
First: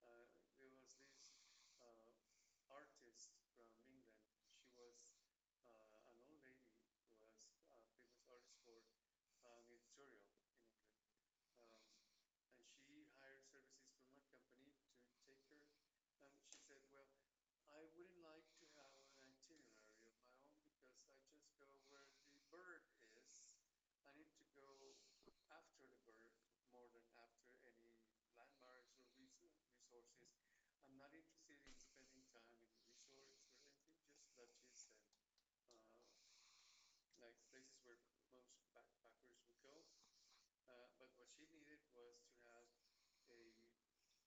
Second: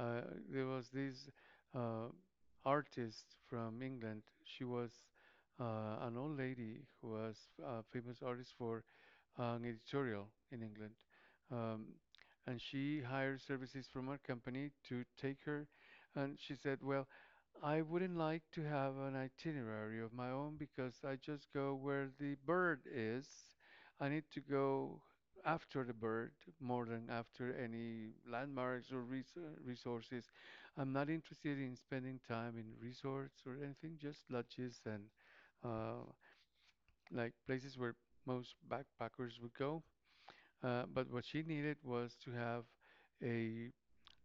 S1: uh, there was this uh, artist from England. She was uh, an old lady who was a famous artist for uh, an editorial in England. Um, and she hired services from our company to take her. And she said, Well, I wouldn't like to have an itinerary of my own because I just go where the bird is. I need to go after the bird more than after any landmarks or res resources. I'm not interested in spending time in resorts or anything, just lodges and uh, like places where most backpackers would go. Uh, but what she needed was to have a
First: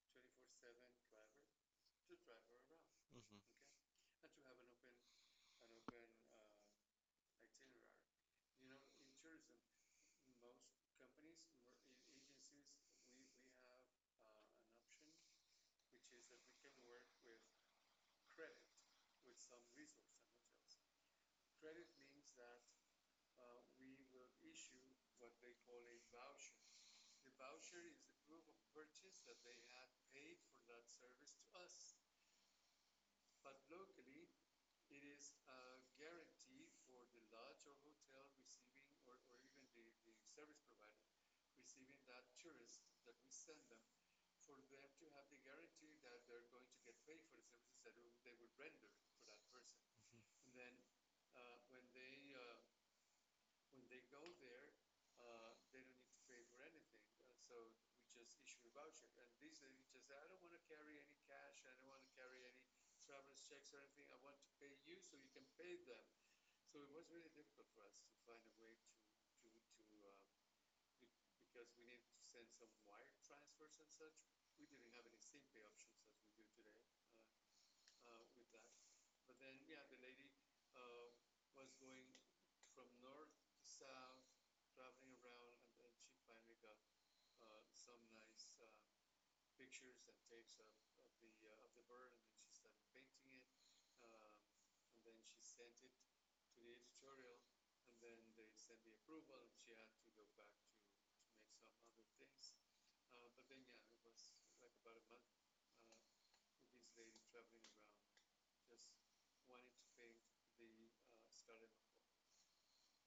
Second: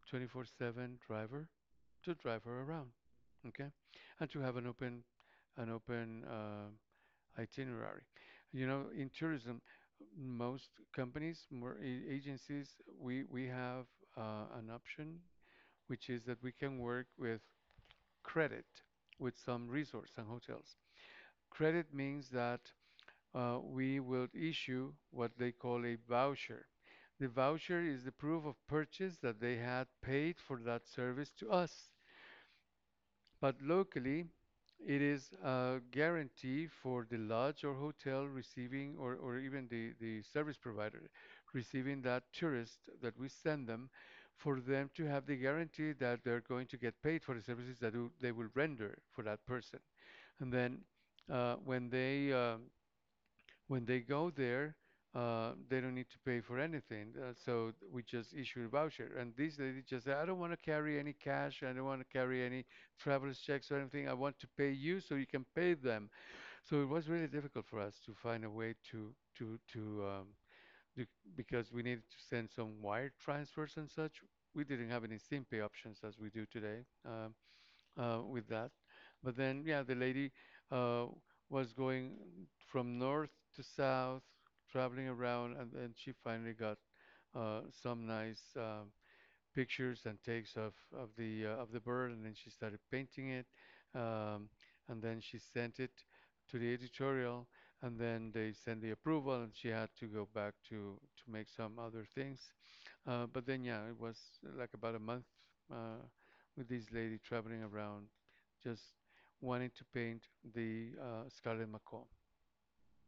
S1: twenty-four seven driver to drive her around,
S2: Mm-hmm.
S1: okay? And to have an open an open uh, itinerary. You know, in tourism, most companies, more a- agencies, we we have uh, an option which is that we can work with credit with some resorts and hotels. Credit means that uh, we will issue what they call a voucher. The voucher is the proof of purchase that they had paid for that service to us. But locally, it is a guarantee for the lodge or hotel receiving, or, or even the, the service provider receiving that tourist that we send them, for them to have the guarantee that they're going to get paid for the services that do- they will render for that person.
S2: Mm.
S1: And then uh, when they uh, when they go there, uh, they don't need to pay for anything. Uh, so we just issue a voucher. And this lady just said, I don't want to carry any cash. I don't want to carry any traveler's checks or anything. I want to pay you so you can pay them. So it was really difficult for us to find a way to to to um, do, because we needed to send some wire transfers and such. We didn't have any SIM pay options as we do today. Um, uh, with that. But then, yeah, the lady uh, was going from north to south, traveling around, and then she finally got uh, some nice uh, pictures and takes of of the uh, of the bird, and then she started painting it, um, and then she sent it to the editorial, and then they sent the approval, and she had to go back to to make some other things. Uh, but then, yeah, it was uh, like about a month uh, with this lady traveling around, just wanting to paint the uh, Scarlet Macaw.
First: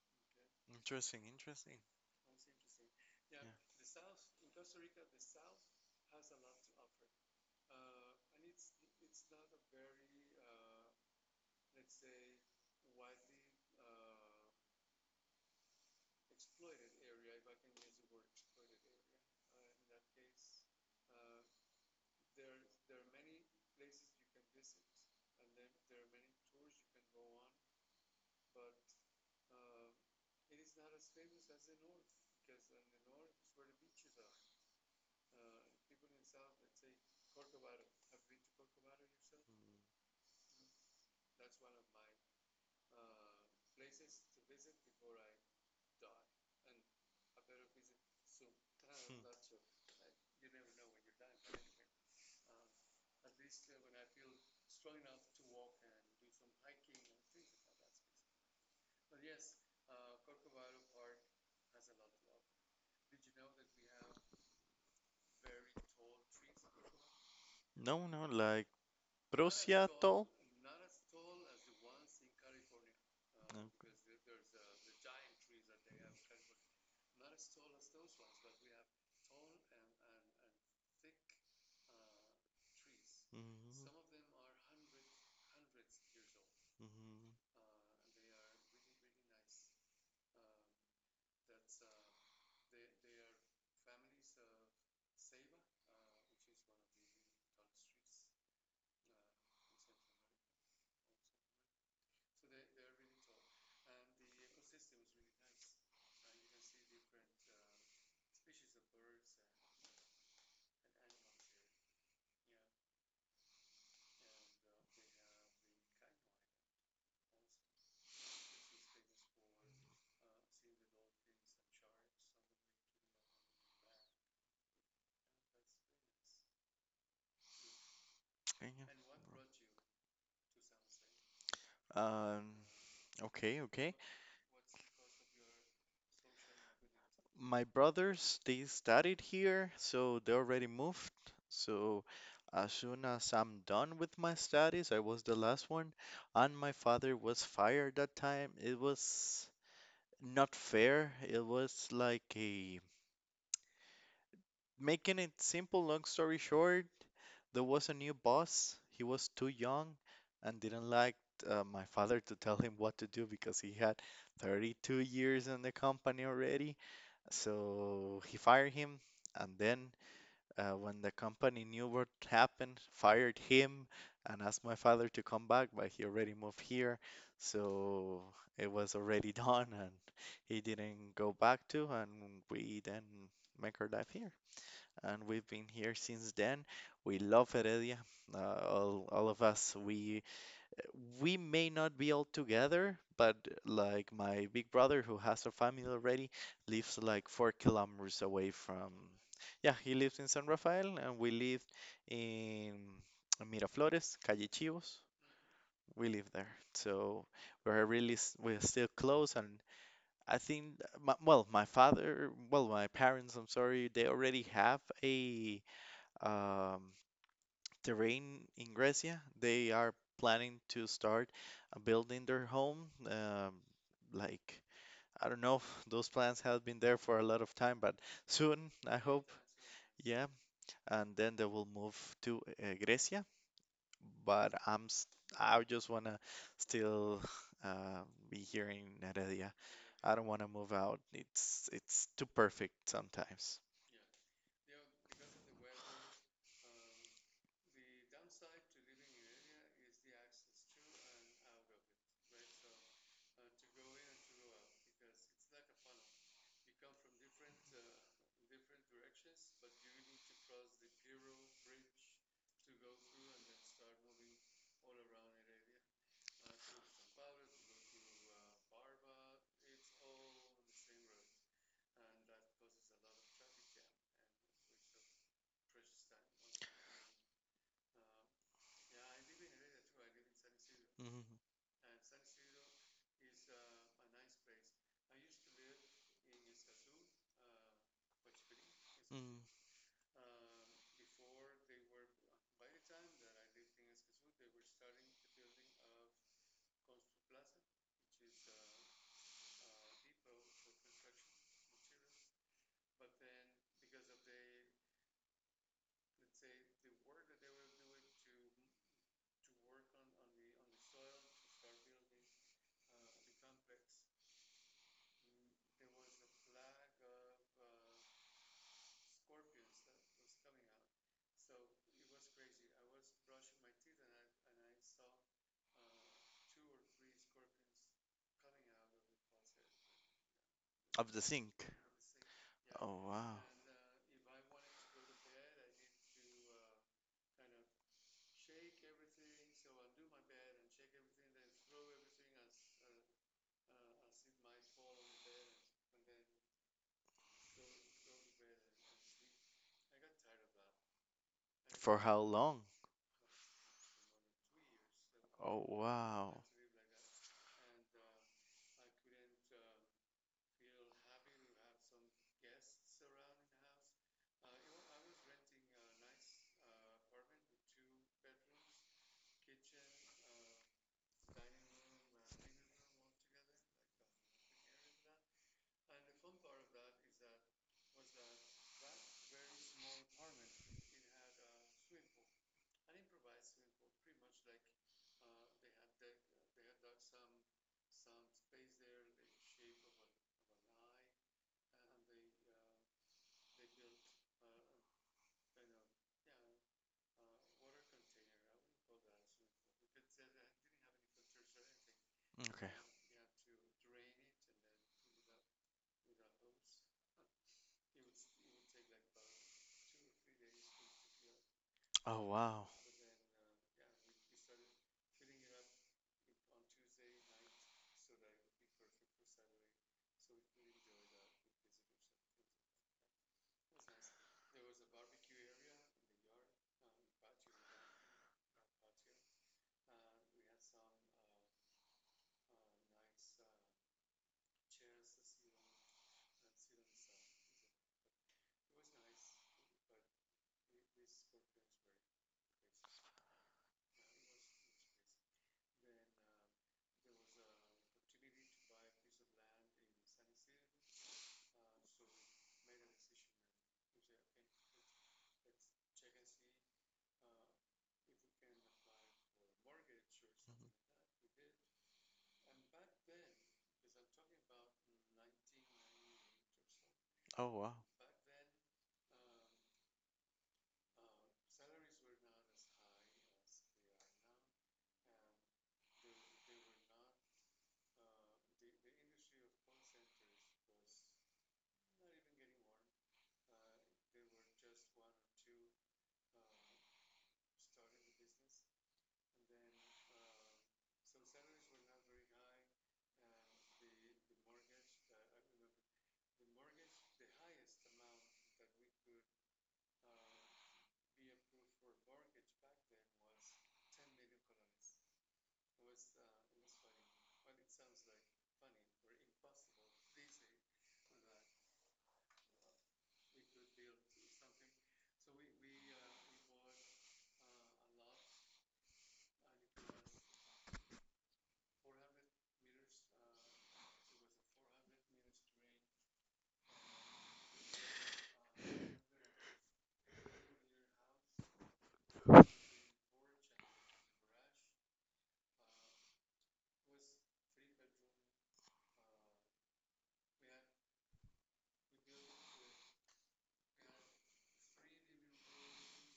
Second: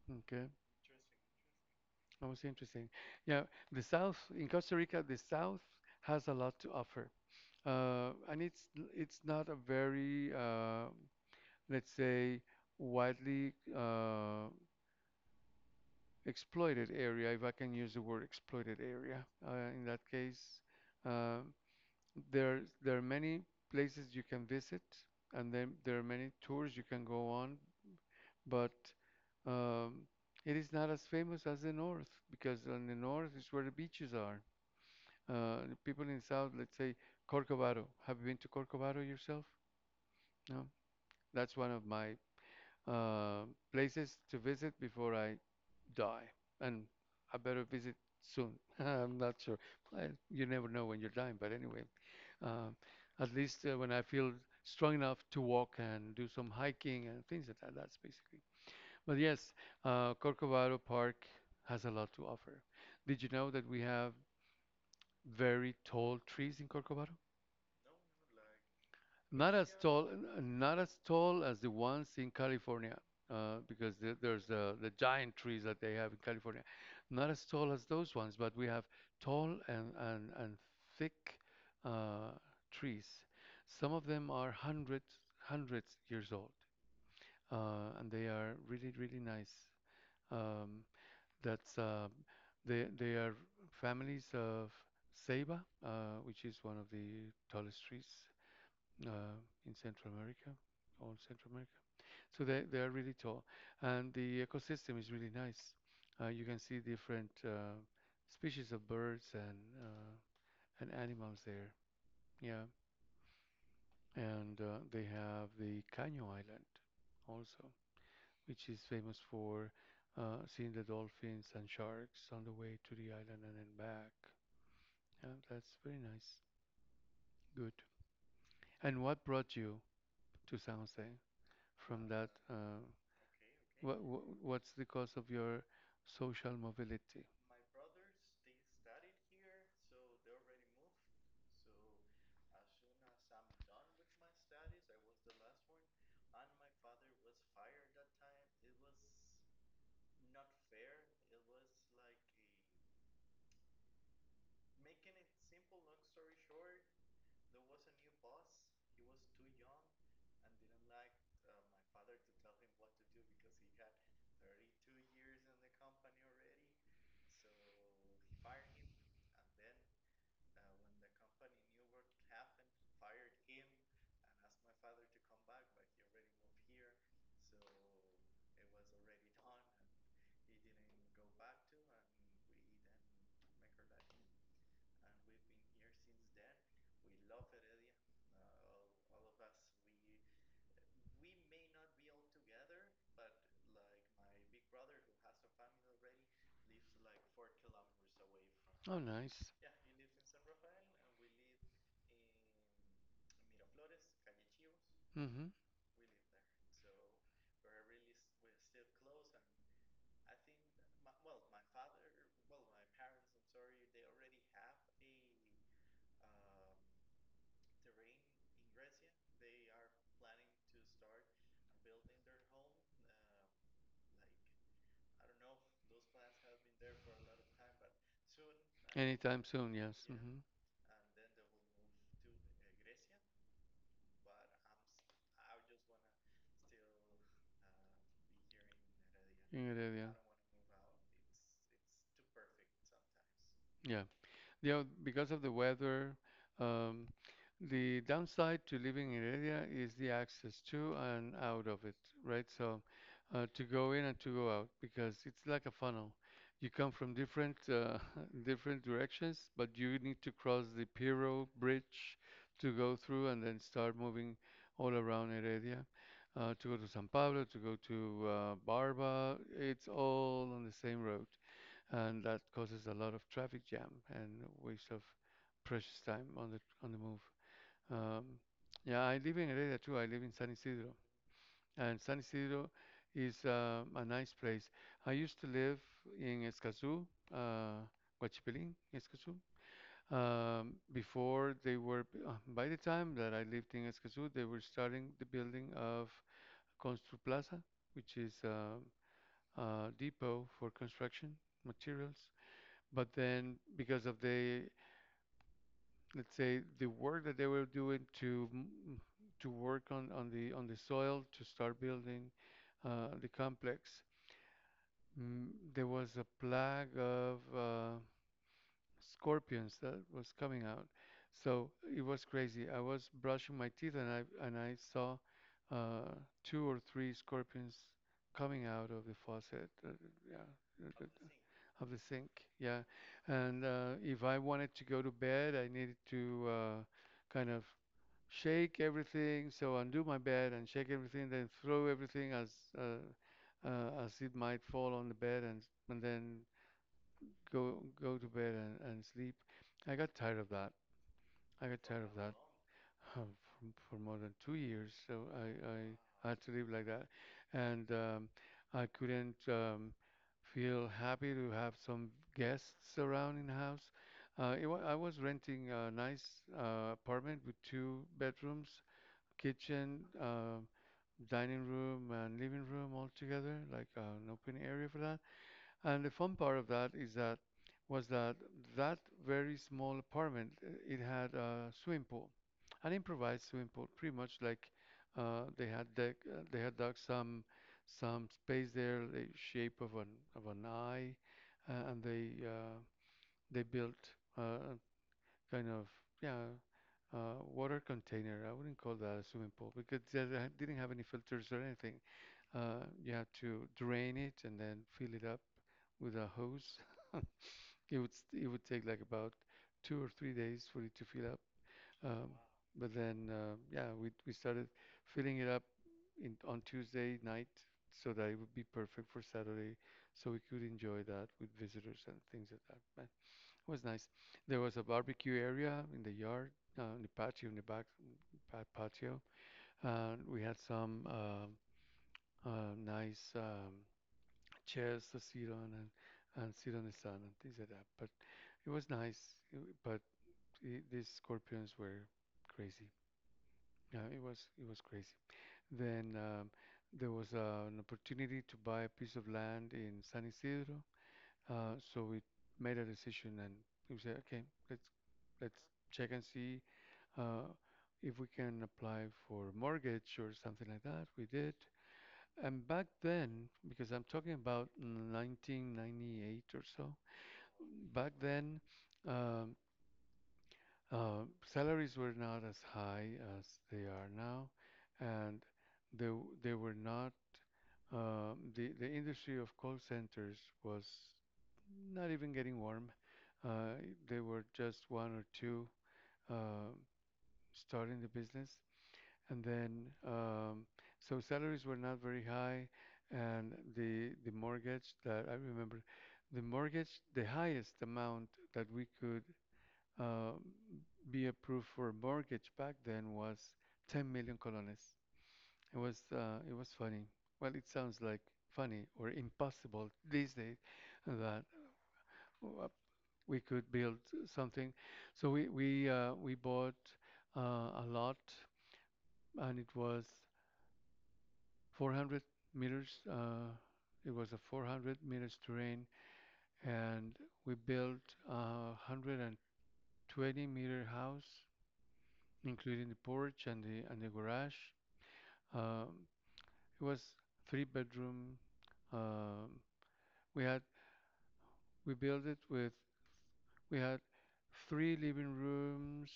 S1: Okay.
S2: Interesting, interesting.
S1: That was interesting. Yeah,
S2: Yeah.
S1: the South in Costa Rica, the South has a lot to offer, uh, and it's it's not a very uh, let's say widely uh, exploited area, if I can use the word exploited area. Uh, in that case, uh, there there are many places you can visit, and then there are many tours you can go on, but um, it is not as famous as the north because on the north is where the beaches are. Uh, People in South, let's say Corcovado. Have you been to Corcovado yourself? No? That's one of my uh, places to visit before I die. And I better visit soon. I'm
S2: Hmm.
S1: not sure. Well, you never know when you're dying, but anyway, uh, at least uh, when I feel strong enough to walk and do some hiking and things like that, that's basically. But yes, uh, Corcovado Park has a lot to offer. Did you know that we have very tall trees in Corcovado?
S2: No, no, like
S1: Not as tall,
S2: Prociato.
S1: n- not as
S2: Okay.
S1: tall as the ones in California, uh, because the, there's the, the giant trees that they have in California. Not as tall as those ones, but we have tall and and, and thick uh, trees. Some of them are hundreds hundreds years old,
S2: Mhm, mhm.
S1: uh, and they are really really nice. Um, that's uh, they they are families of ceiba, uh, which is one of the tallest trees uh, in Central America, all Central America. So they, they are really tall, and the ecosystem is really nice. Uh, you can see different uh, species of birds and uh, and animals there. Yeah, and uh, they have the Caño Island also, which is famous for uh, seeing the dolphins and sharks on the way to the island and then back. Yeah, that's very nice. Good. And what
S2: Yeah.
S1: brought you to San Jose?
S2: Yeah.
S1: From that?
S2: Um,
S1: Uh,
S2: okay, okay.
S1: what, what's the cost of your social mobility?
S2: My brothers, they studied here, so they already moved. So as soon as I'm done with my studies, I was the last one, and my father was fired that time. It was not fair. It was like a making it simple, long story short, there was a new boss. He was too young and didn't like uh, my father to tell him what to do because he had thirty-two years in the company already. So he fired him, and then uh, when the company knew what happened, fired him and asked my father to come back, but he already moved here, so it was already done, and he didn't go back to, and we then make our life here. And we've been here since then. We love Heredia. Uh, all, all of us, we we may not be all together, but like my big brother who has a family already lives like four kilometers away from,
S1: Oh, nice.
S2: yeah, he lives in San Rafael and we live in Miraflores, Calle Chivos.
S1: Hmm.
S2: We live there. So we're really, s- we're still close. And I think, my, well, my father, well, my parents, I'm sorry, they already have a um, terrain in Grecia. They are planning to start uh, building their home. Um, like, I don't know, those plans have been there for a lot of time, but soon, I hope.
S1: Anytime soon, yes.
S2: Yeah,
S1: Hmm.
S2: and then they will move to uh, Grecia. But I'm s- I just wanna still uh, be here in Heredia.
S1: In
S2: I
S1: Heredia.
S2: don't wanna move out. It's it's too perfect sometimes.
S1: Yeah. You know, because of the weather, um, the downside to living in area is the access to and out of it, right? So uh, to go in and to go out because it's like a funnel. You come from different uh, different directions, but you need to cross the Pirro Bridge to go through and then start moving all around Heredia uh, to go to San Pablo, to go to uh, Barba. It's all on the same road and that causes a lot of traffic jam and waste of precious time on the on the move. Um, yeah, I live in Heredia too. I live in San Isidro,
S2: Hmm.
S1: and San Isidro is uh, a nice place. I used to live in Escazú, uh, Guachipilín,
S2: Mm,
S1: Escazú. Um, before they were, uh, by the time that I lived in Escazú, they were starting the building of Construplaza, which is uh, a depot for construction materials, but then because of the, let's say, the work that they were doing to m- to work on on the on the soil to start building uh, the complex, mm, there was a plague of uh, scorpions that was coming out. So it was crazy. I was brushing my teeth and I and I saw uh, two or three scorpions coming out of the faucet. Uh, yeah. uh, uh,
S2: of the sink.
S1: Of the sink, yeah.
S2: Oh wow.
S1: And uh, if I wanted to go to bed, I needed to uh, kind of shake everything. So undo my bed and shake everything, then throw everything as uh, uh, as it might fall on the bed, and and then go go to bed and, and sleep. I got tired of that. I got
S2: For
S1: tired of
S2: how
S1: that
S2: long?
S1: um, for, for more than two years. So
S2: Oh,
S1: I, I
S2: wow.
S1: had to live like that, and um, I couldn't um, feel happy to have some guests around in the house. Uh, it wa I was renting a nice uh, apartment with two bedrooms, kitchen, uh, dining room, and living room all together, like uh, an open area for that. And the fun part of that is that was that that very small apartment, uh, it had a swimming pool, an improvised swimming pool, pretty much like uh, they had dug, uh, they had dug some some space there, the shape of an of an eye, uh, and they uh, they built uh, kind of yeah uh, water container. I wouldn't call that a swimming pool because it doesn't didn't have any filters or anything.
S2: Okay.
S1: Uh, you had to drain it and then fill it up with a hose. It would st- it would take like about two or three days for it to fill up.
S2: Oh,
S1: Um,
S2: wow.
S1: but then uh, yeah, we we started filling it up in on Tuesday night so that it would be perfect for Saturday, so we could enjoy that with visitors and things like that. But it was nice. There was a barbecue area in the yard, uh, in the patio in the back pat- patio, and we had some uh, uh, nice um, chairs to sit on and and sit on the sun and things like that. But it was nice. uh, But I these scorpions were crazy. Yeah, it was it was crazy. Then um, there was uh, an opportunity to buy a piece of land in San Isidro. Uh, so we made a decision and we said, okay, let's let's check and see, uh, if we can apply for mortgage or something like that. We did. And back then, because I'm talking about nineteen ninety-eight or so,
S2: Oh, wow.
S1: back then, um, uh, salaries were not as high as they are now, and they w- they were not. Um, the the industry of call centers was not even getting warm. Uh, there were just one or two uh, starting the business, and then, um, so salaries were not very high, and the the mortgage that I remember, the mortgage, the highest amount that we could uh, be approved for a mortgage back then was ten million colones. It was uh, it was funny. Well, it sounds like funny or impossible these days that uh, we could build something. So we we uh, we bought uh, a lot, and it was four hundred meters. Uh, it was a four hundred meters terrain, and we built a one hundred twenty meter house, including the porch and the and the garage. Um, it was three bedroom. Um, we had we built it with we had three living rooms,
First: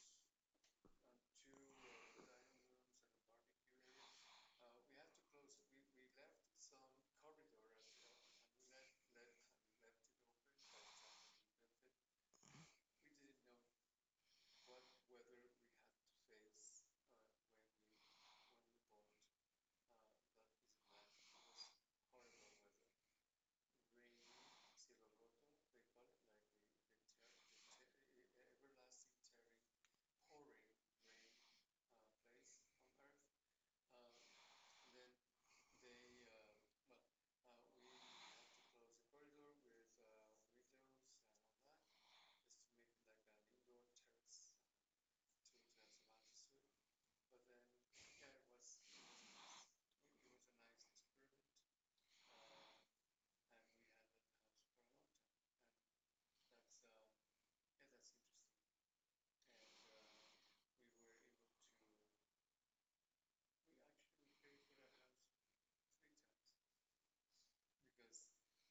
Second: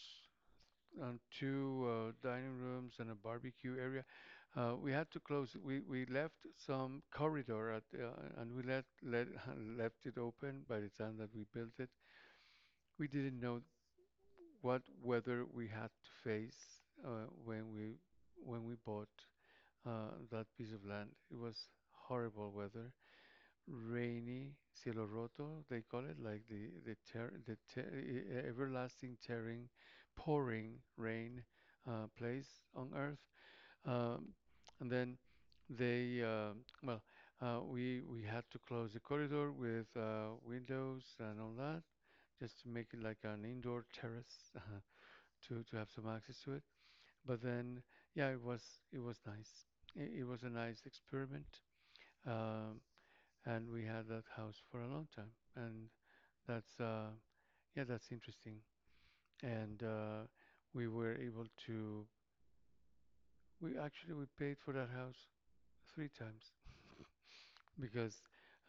S1: um, two uh, dining rooms and a barbecue area. Uh, we had to close it. We we left some corridor at uh, and we let let left it open. By the time that we built it, we didn't know what weather we had to face uh, when we when we bought uh, that piece of land. It was horrible weather, rainy, cielo roto they call it, like the the tear the tear, e- e- e, everlasting tearing pouring rain uh, place on earth, um, and then they uh, well uh, we we had to close the corridor with uh, windows and all that, just to make it like an indoor terrace uh, to to have some access to it. But then yeah, it was, it was nice. it, it was a nice experiment, um, and we had that house for a long time. And that's uh, yeah, that's interesting. And uh, we were able to we actually we paid for that house three times because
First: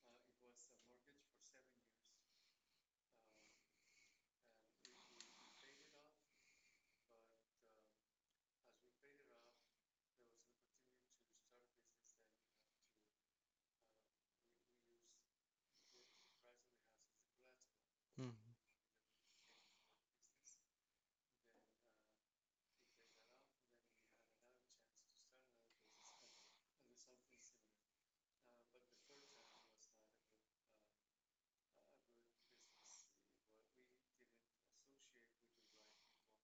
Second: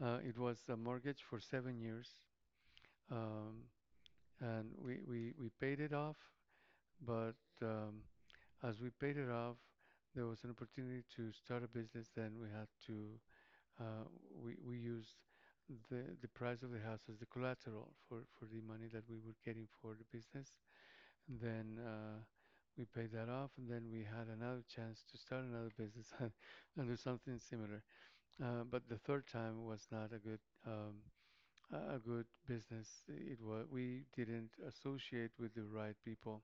S1: uh, it was a mortgage for seven years, um, and we, we we paid it off. But um, as we paid it off, there was an opportunity to start a business. Then we had to. Uh, we we used the the price of the house as the collateral for
S2: Hmm.
S1: for the money that we were getting for the business. And then uh, we paid that off, and then we had another chance to start another business and do something similar. Uh, but the third time was not a good, um, a a good business. It was, we didn't associate with the right people,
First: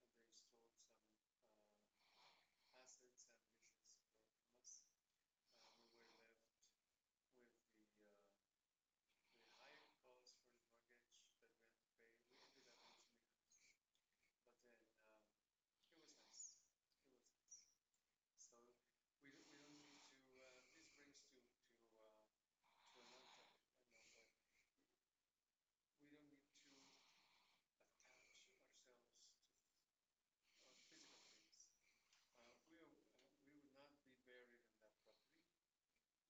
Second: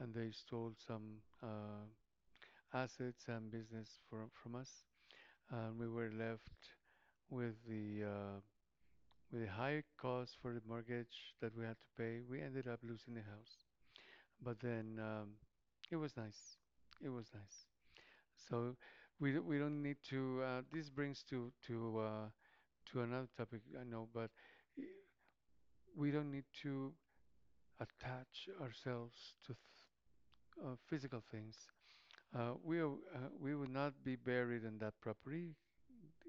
S1: and they stole some uh, assets and business from from us, and we were left with the uh, with a higher cost for the mortgage that we had to pay. We ended up losing the house. But then um, it was nice. It was nice. So we we don't need to. Uh, this brings to to uh, to another topic I know, but we don't need to attach ourselves to th uh, physical things. Uh, we are, uh, we would not be buried in that property.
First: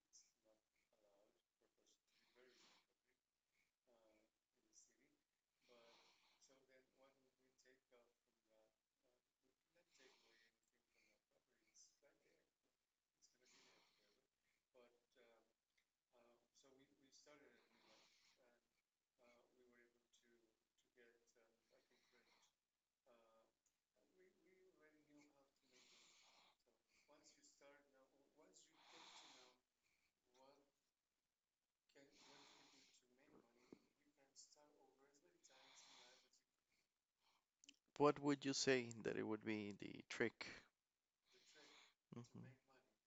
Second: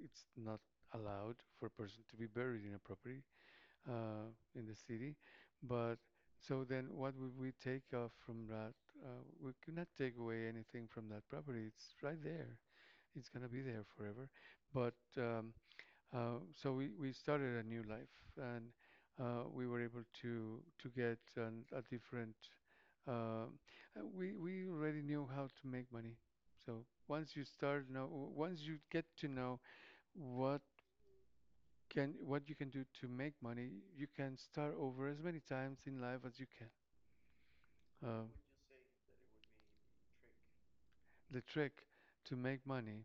S1: It's not allowed for a person to be buried in a property, uh, in the city. But so then what would we take off from that? Uh, we cannot take away anything from that property. It's right there. It's gonna be there forever. But um, uh, so we, we started a new life, and uh, we were able to to get an, a different uh, uh, we we already knew how to make money. So once you start know, once you get to know what can what you can do to make money, you can start over as many times in life as you can.
S2: What
S1: Um,
S2: would you say that it would be the trick?
S1: the trick to
S2: Hmm.
S1: make money?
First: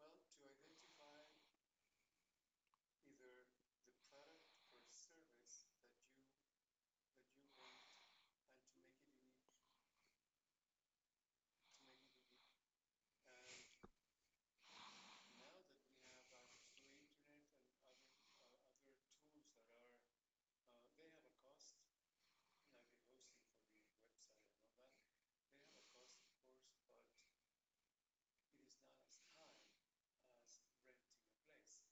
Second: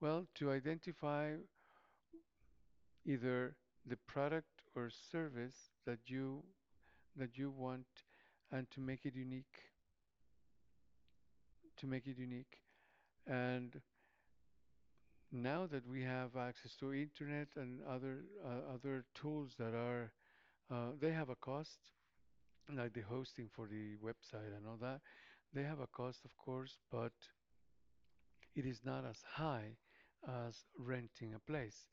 S1: Well, to identify either the product or service that you, that you want, and to make it unique, to make it unique. And now that we have access to internet and other uh, other tools that are, uh, they have a cost, like the hosting for the website and all that, they have a cost, of course, but it is not as high as renting a place.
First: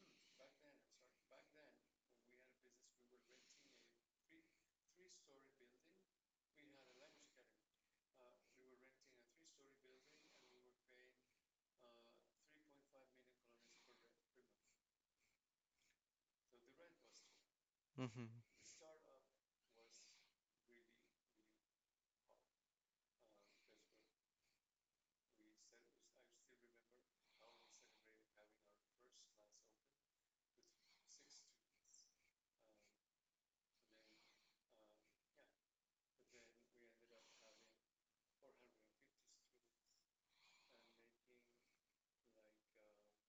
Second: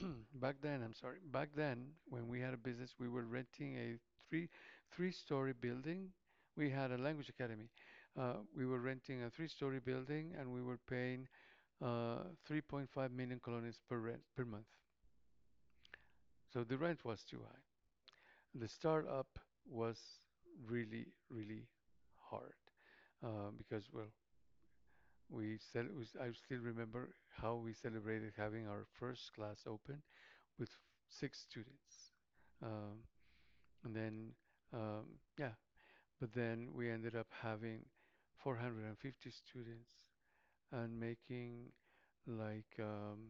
S1: Back then, I'm sorry, back then when we had a business, we were renting a three three-story building. We had a language academy. Uh, we were renting a three-story building and we were paying uh, three point five million colones per rent per month. So the rent was too high.
S2: Hmm.
S1: The startup was really, really hard, uh, because, well, we cel- we s- I still remember how we celebrated having our first class open with six students. Um, and then, um, yeah, but then we ended up having four hundred fifty students and making like, um,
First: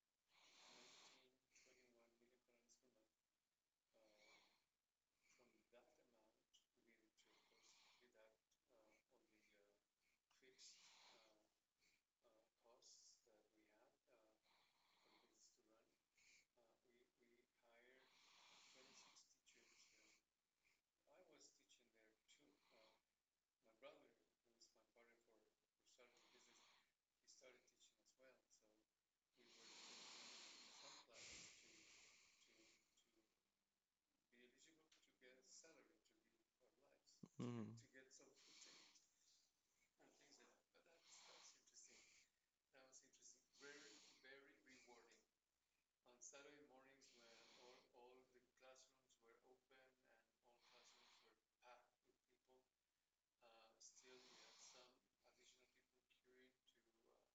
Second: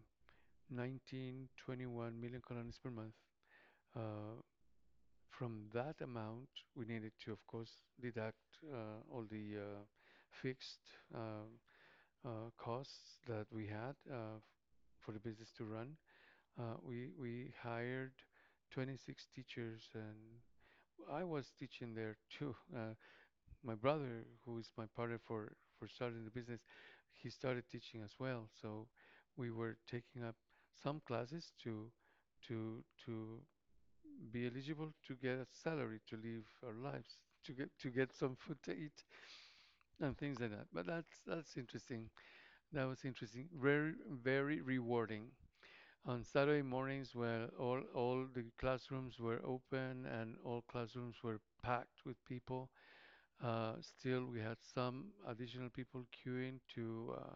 S1: nineteen, twenty-one million colones per month. Uh, From that amount, we needed to, of course, deduct uh, all the uh, fixed uh, uh, costs that we had uh, for the business to run. Uh, we we hired twenty-six teachers, and I was teaching there too. Uh, my brother, who is my partner for for starting the business, he started teaching as well. So we were taking up some classes to to to be eligible to get a salary to live our lives,
S2: Hmm.
S1: to
S2: Hmm. Hmm.
S1: get to get some food to eat and things like that. But that's that's interesting. That was interesting. Very very rewarding. On Saturday mornings, where all all the classrooms were open and all classrooms were packed with people, uh, still we had some additional people queuing to uh,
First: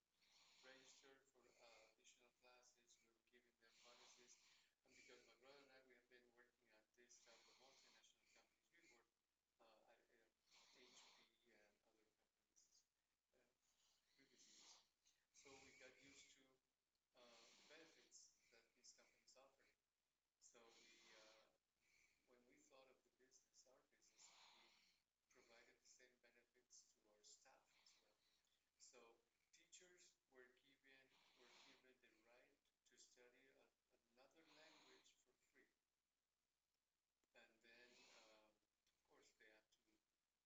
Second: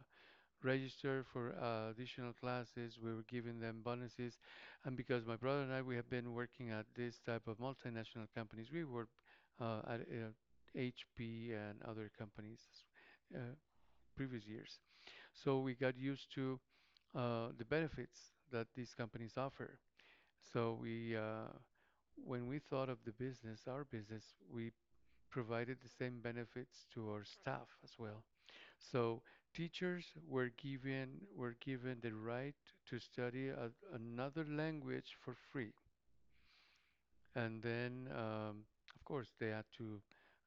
S1: register for uh, additional classes. We were giving them bonuses. And because my brother and I, we have been working at this type of multinational companies, we work uh, at uh, H P and other companies uh, previous years. So we got used to uh, the benefits that these companies offer. So we, uh, when we thought of the business, our business, we provided the same benefits to our staff as well. So teachers were given were given the right to study a, another language for free, and then um, of course they had to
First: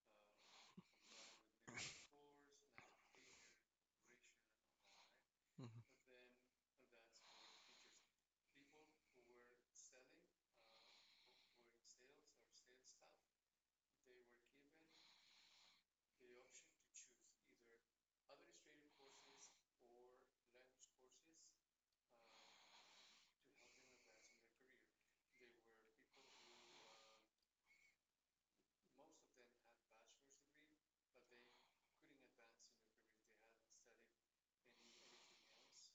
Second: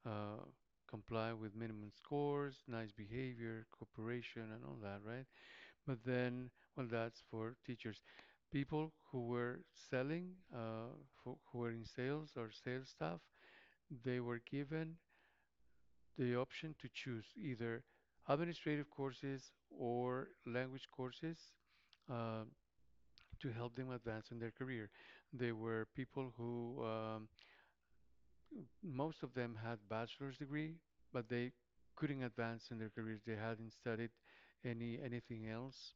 S1: uh, comply with minimum scores, nice behavior, cooperation, and all that, right? But then, well, that's for teachers. People who were selling, uh, who, who were in sales or sales staff, they were given the option to choose either administrative courses or language courses, uh, to help them advance in their career. They were people who, um, most of them had bachelor's degree, but they couldn't advance in their careers. They hadn't studied any anything else,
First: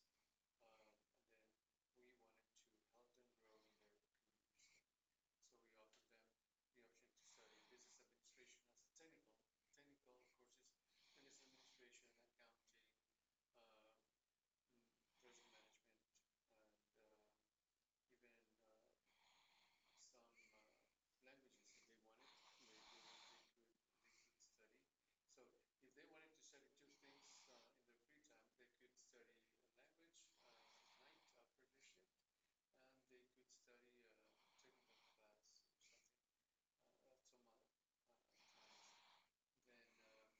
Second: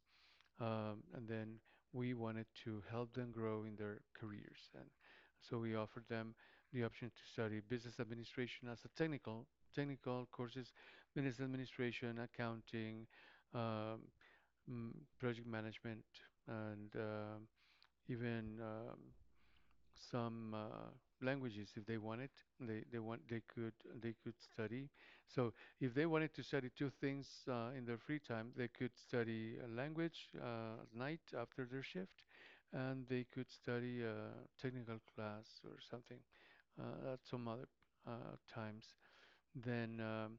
S1: um, and then we wanted to help them grow in their careers. And so we offered them the option to study business administration as a technical technical courses, business administration, accounting, um, mm, project management, and um even um, some uh, languages if they wanted. They they want they could they could study. So if they wanted to study two things uh, in their free time, they could study a language uh, at night after their shift, and they could study a technical class or something uh, at some other uh, times. Then um,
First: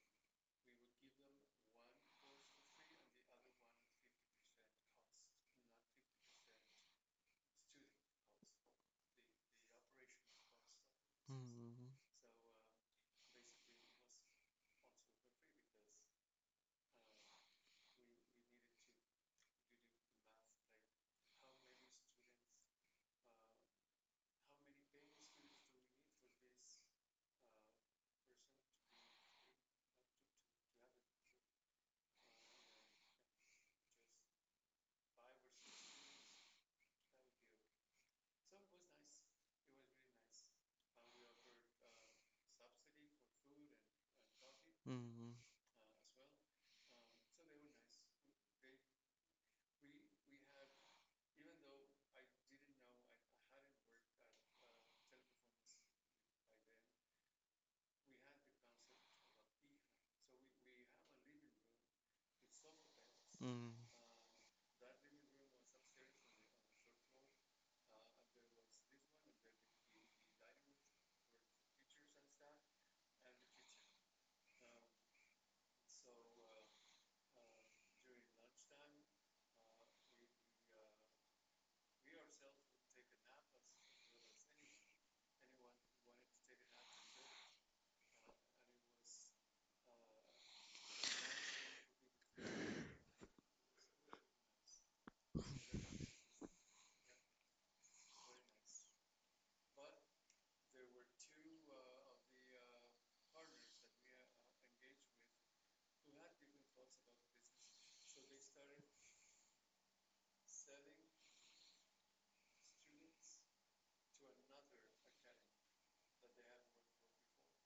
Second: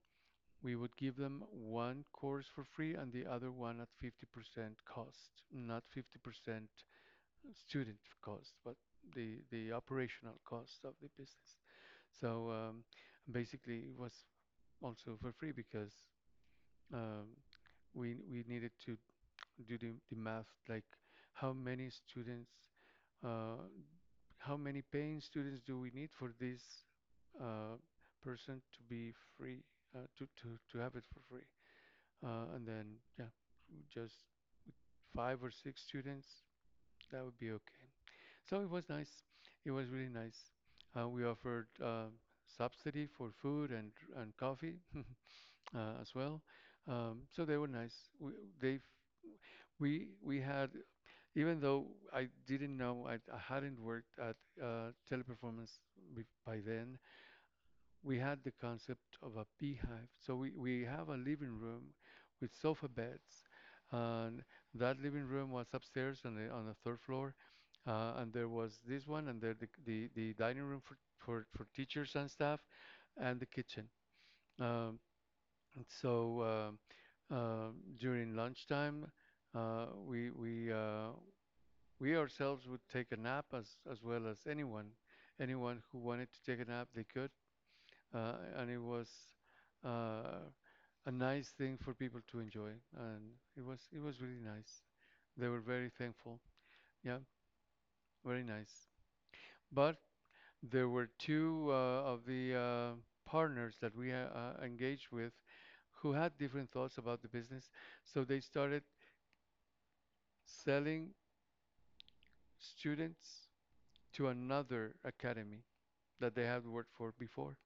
S1: we would give them one course for free and the other one at fifty percent cost, not fifty percent student cost, but the the operational cost of the business. So um, basically, it was also for free because um, we we needed to do the, the math like how many students, uh, how many paying students do we need for this uh, person to be free, uh, to to to have it for free, uh, and then yeah, just five or six students. That would be okay. So it was nice. It was really nice. Uh, we offered uh, subsidy for food and and coffee uh, as well. Um, so they were nice. We, they we we had, even though I didn't know, I, I hadn't worked at uh, Teleperformance bef- by then, we had the concept of a beehive. So we, we have a living room with sofa beds.
S2: Mm,
S1: And that living room was upstairs on the on the third floor. Uh, and there was this one and there the, the, the dining room for, for, for teachers and staff and the kitchen. Um, so um uh, During lunchtime, uh, we we uh, we ourselves would take a nap as as well as anyone anyone who wanted to take a nap they could, uh, and it was, uh, a nice thing for people to enjoy, and it was it was really nice. They were very thankful. Yeah, very nice. But there were two uh, of the uh, partners that we uh, uh, engaged with who had different thoughts about the business, so they started selling students to another academy that they had worked for before,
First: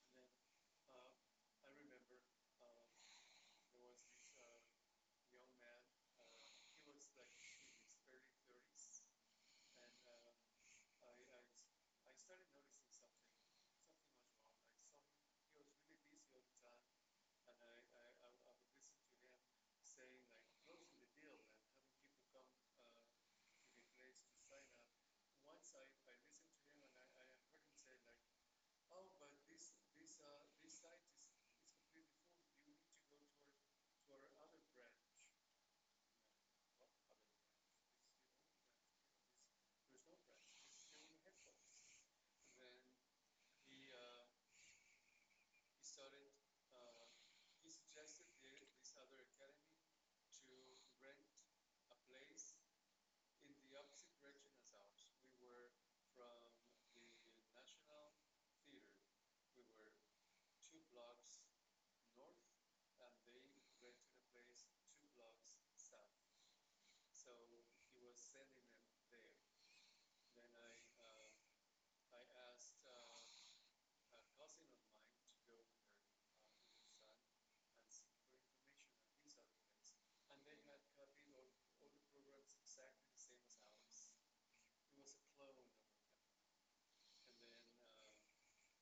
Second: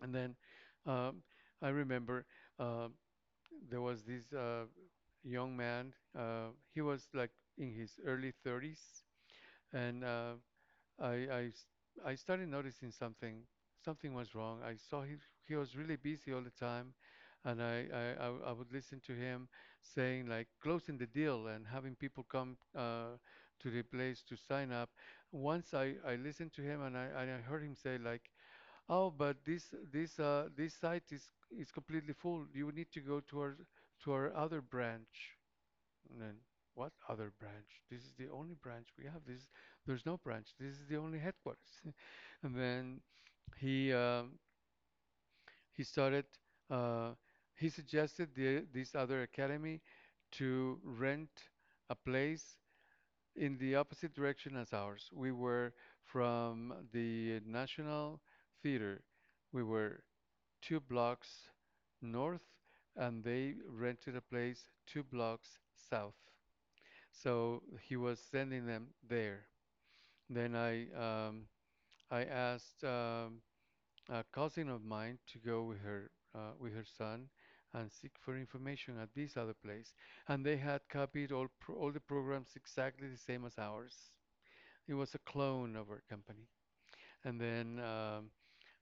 S1: and then. Um, I remember, uh, there was this uh, young man. Uh, he was like in his early thirties, and uh, I, I s- I started noticing something. Something was wrong. I saw he he was really busy all the time, and I I, I w- I would listen to him saying like closing the deal and having people come, uh, to the place to sign up. Once I I listened to him and I and I heard him say like, oh, but this this uh this site is is completely full. You need to go to our to our other branch. And then what other branch? This is the only branch we have. This there's no branch. This is the only headquarters. And then he um, he started, uh, he suggested the this other academy to rent a place in the opposite direction as ours. We were from the National Theater. We were two blocks north, and they rented a place two blocks south. So he was sending them there. Then I um, I asked, um, a cousin of mine to go with her uh, with her son and seek for information at this other place, and they had copied all pro all the programs exactly the same as ours. It was a clone of our company. And then um,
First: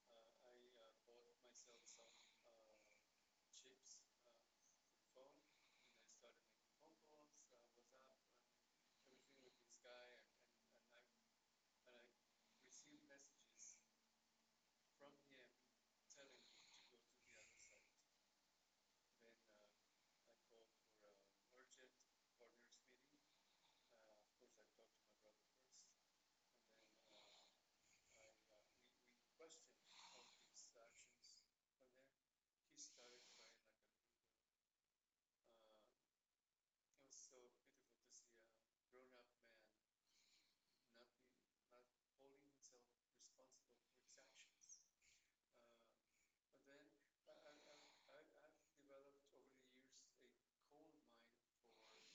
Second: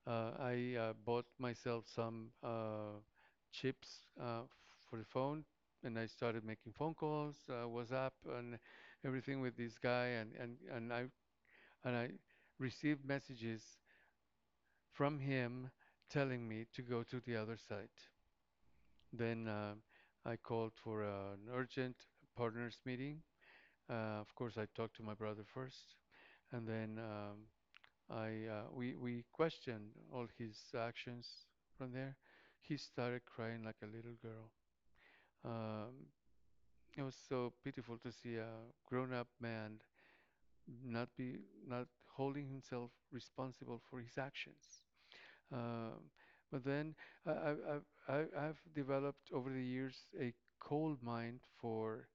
S1: Uh, I, uh, bought myself some, uh, chips, uh, for the phone, and I started making phone calls, uh, WhatsApp, and everything with this guy, and, and, and I and I received messages from him telling me to go to the other site. Then, uh, I called for an urgent partners meeting. Uh, of course, I talked to my brother first, and then um, I uh, we we questioned all his actions from there. He started crying like a little girl. Um, it was so pitiful to see a grown-up man not be not holding himself responsible for his actions. Um, but then I, I, I, I- I've developed over the years a cold mind for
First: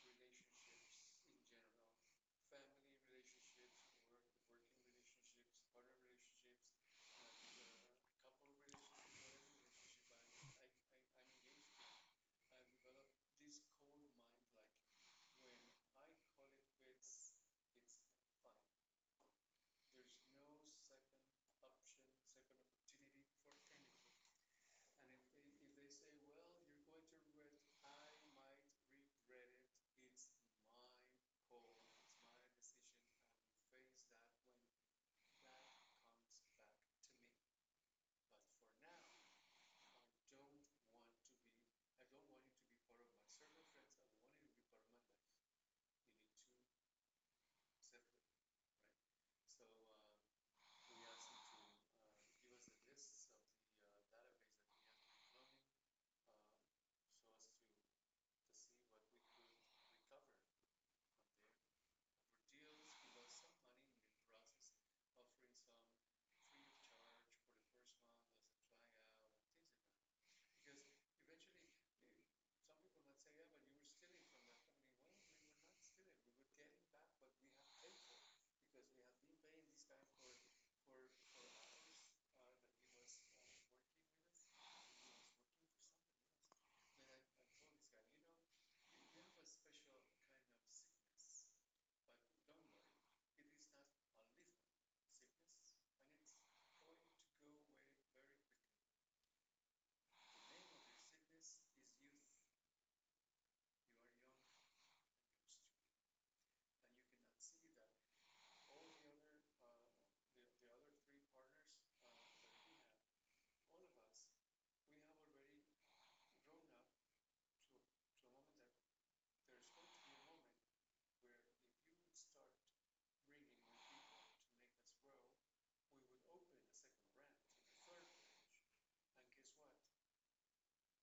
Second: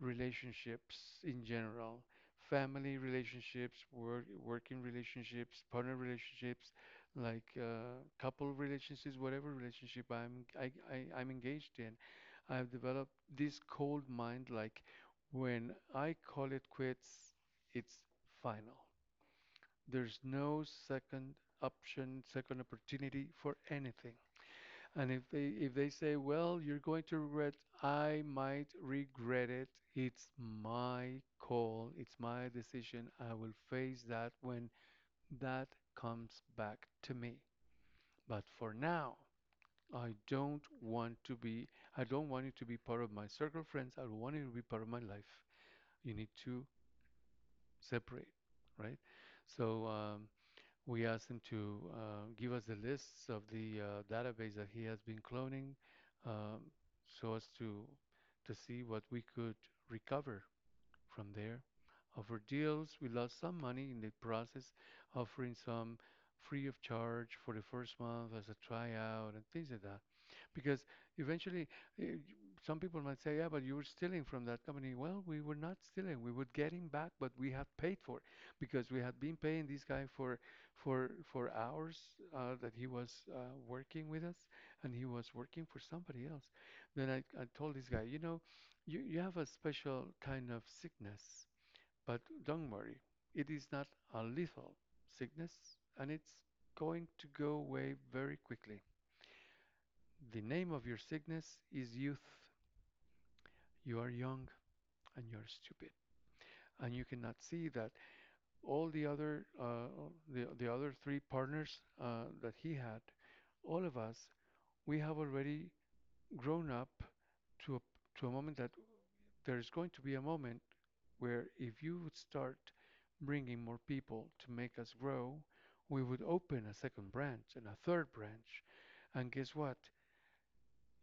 S1: relationships in general, family relationships, work, working relationships, partner relationships, like uh, couple relationships, whatever relationship I'm I, I, I'm engaged in. I've developed this cold mind like when I call it quits, it's final. There's no second option, second opportunity for anything. And if they if they say, "Well, you're going to regret," I might regret it. It's my call. It's my decision. I will face that when that comes back to me. But for now, I don't want to be I don't want it to be part of my circle of friends. I don't want it to be part of my life. You need to separate, right? So, um, we asked him to, uh, give us the lists of the, uh, database that he has been cloning, um, so as to to see what we could recover from there. Offer deals. We lost some money in the process, offering some free of charge for the first month as a tryout and things like that. Because eventually, eh, some people might say, yeah, but you were stealing from that company. Well, we were not stealing. We would get him back, but we had paid for it because we had been paying this guy for for for hours, uh, that he was, uh, working with us, and he was working for somebody else. Then I, I told this guy, you know, you, you have a special kind of sickness, but don't worry. It is not a lethal sickness, and it's going to go away very quickly. The name of your sickness is youth. You are young, and you're stupid. And you cannot see that all the other, uh, the, the other three partners uh, that he had, all of us, we have already grown up to a, to a moment that there is going to be a moment where if you would start bringing more people to make us grow, we would open a second branch and a third branch. And guess what?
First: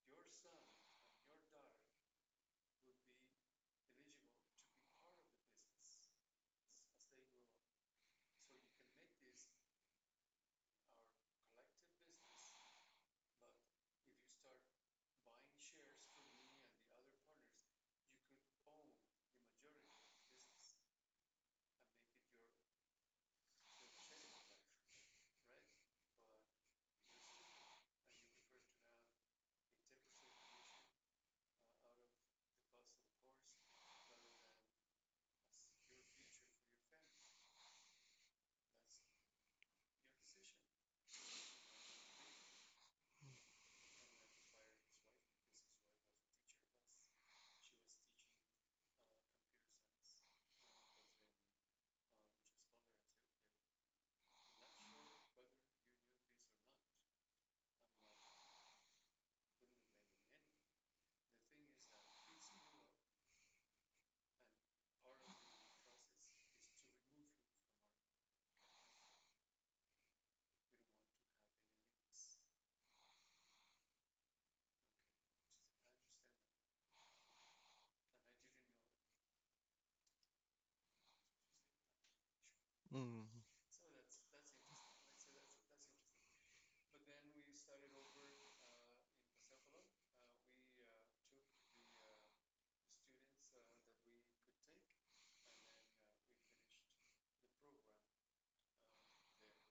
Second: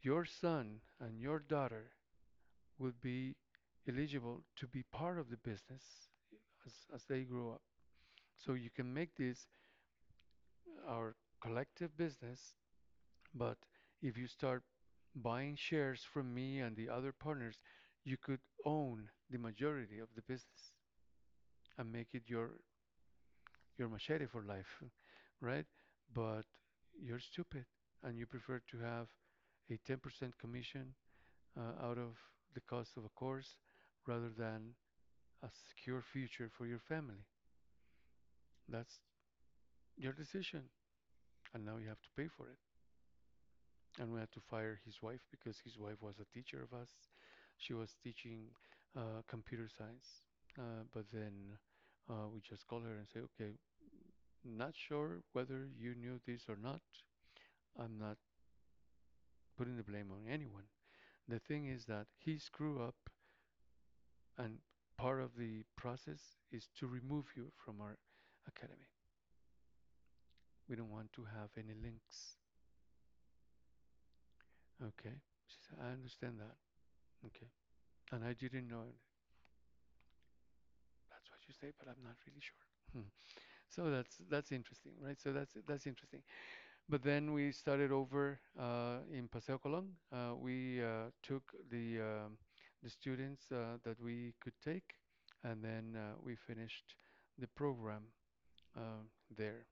S1: Your son and your daughter would be eligible to be part of the business as, as they grow up. So you can make this our collective business, but if you start buying shares from me and the other partners, you could own the majority of the business and make it your your machete for life, right? But you're stupid, and you prefer to have a ten percent commission, uh, out of the cost of a course rather than a secure future for your family. That's your decision. And now you have to pay for it. And we had to fire his wife because his wife was a teacher of us. She was teaching, uh, computer science. Uh, but then, uh, we just call her and say, okay, not sure whether you knew this or not. I'm not putting the blame on anyone. The thing is that he screwed up, and part of the process is to remove you from our academy. We don't want to have any links. Okay? She said, I understand that. Okay. And I didn't know. That's what you say, but I'm not really sure.
S2: mm,
S1: Hmm. So that's that's interesting, right? So that's that's interesting. But then we started over, uh, in Paseo Colón. Uh, we, uh, took the um, the students, uh, that we could take, and then, uh, we finished the program, uh, there.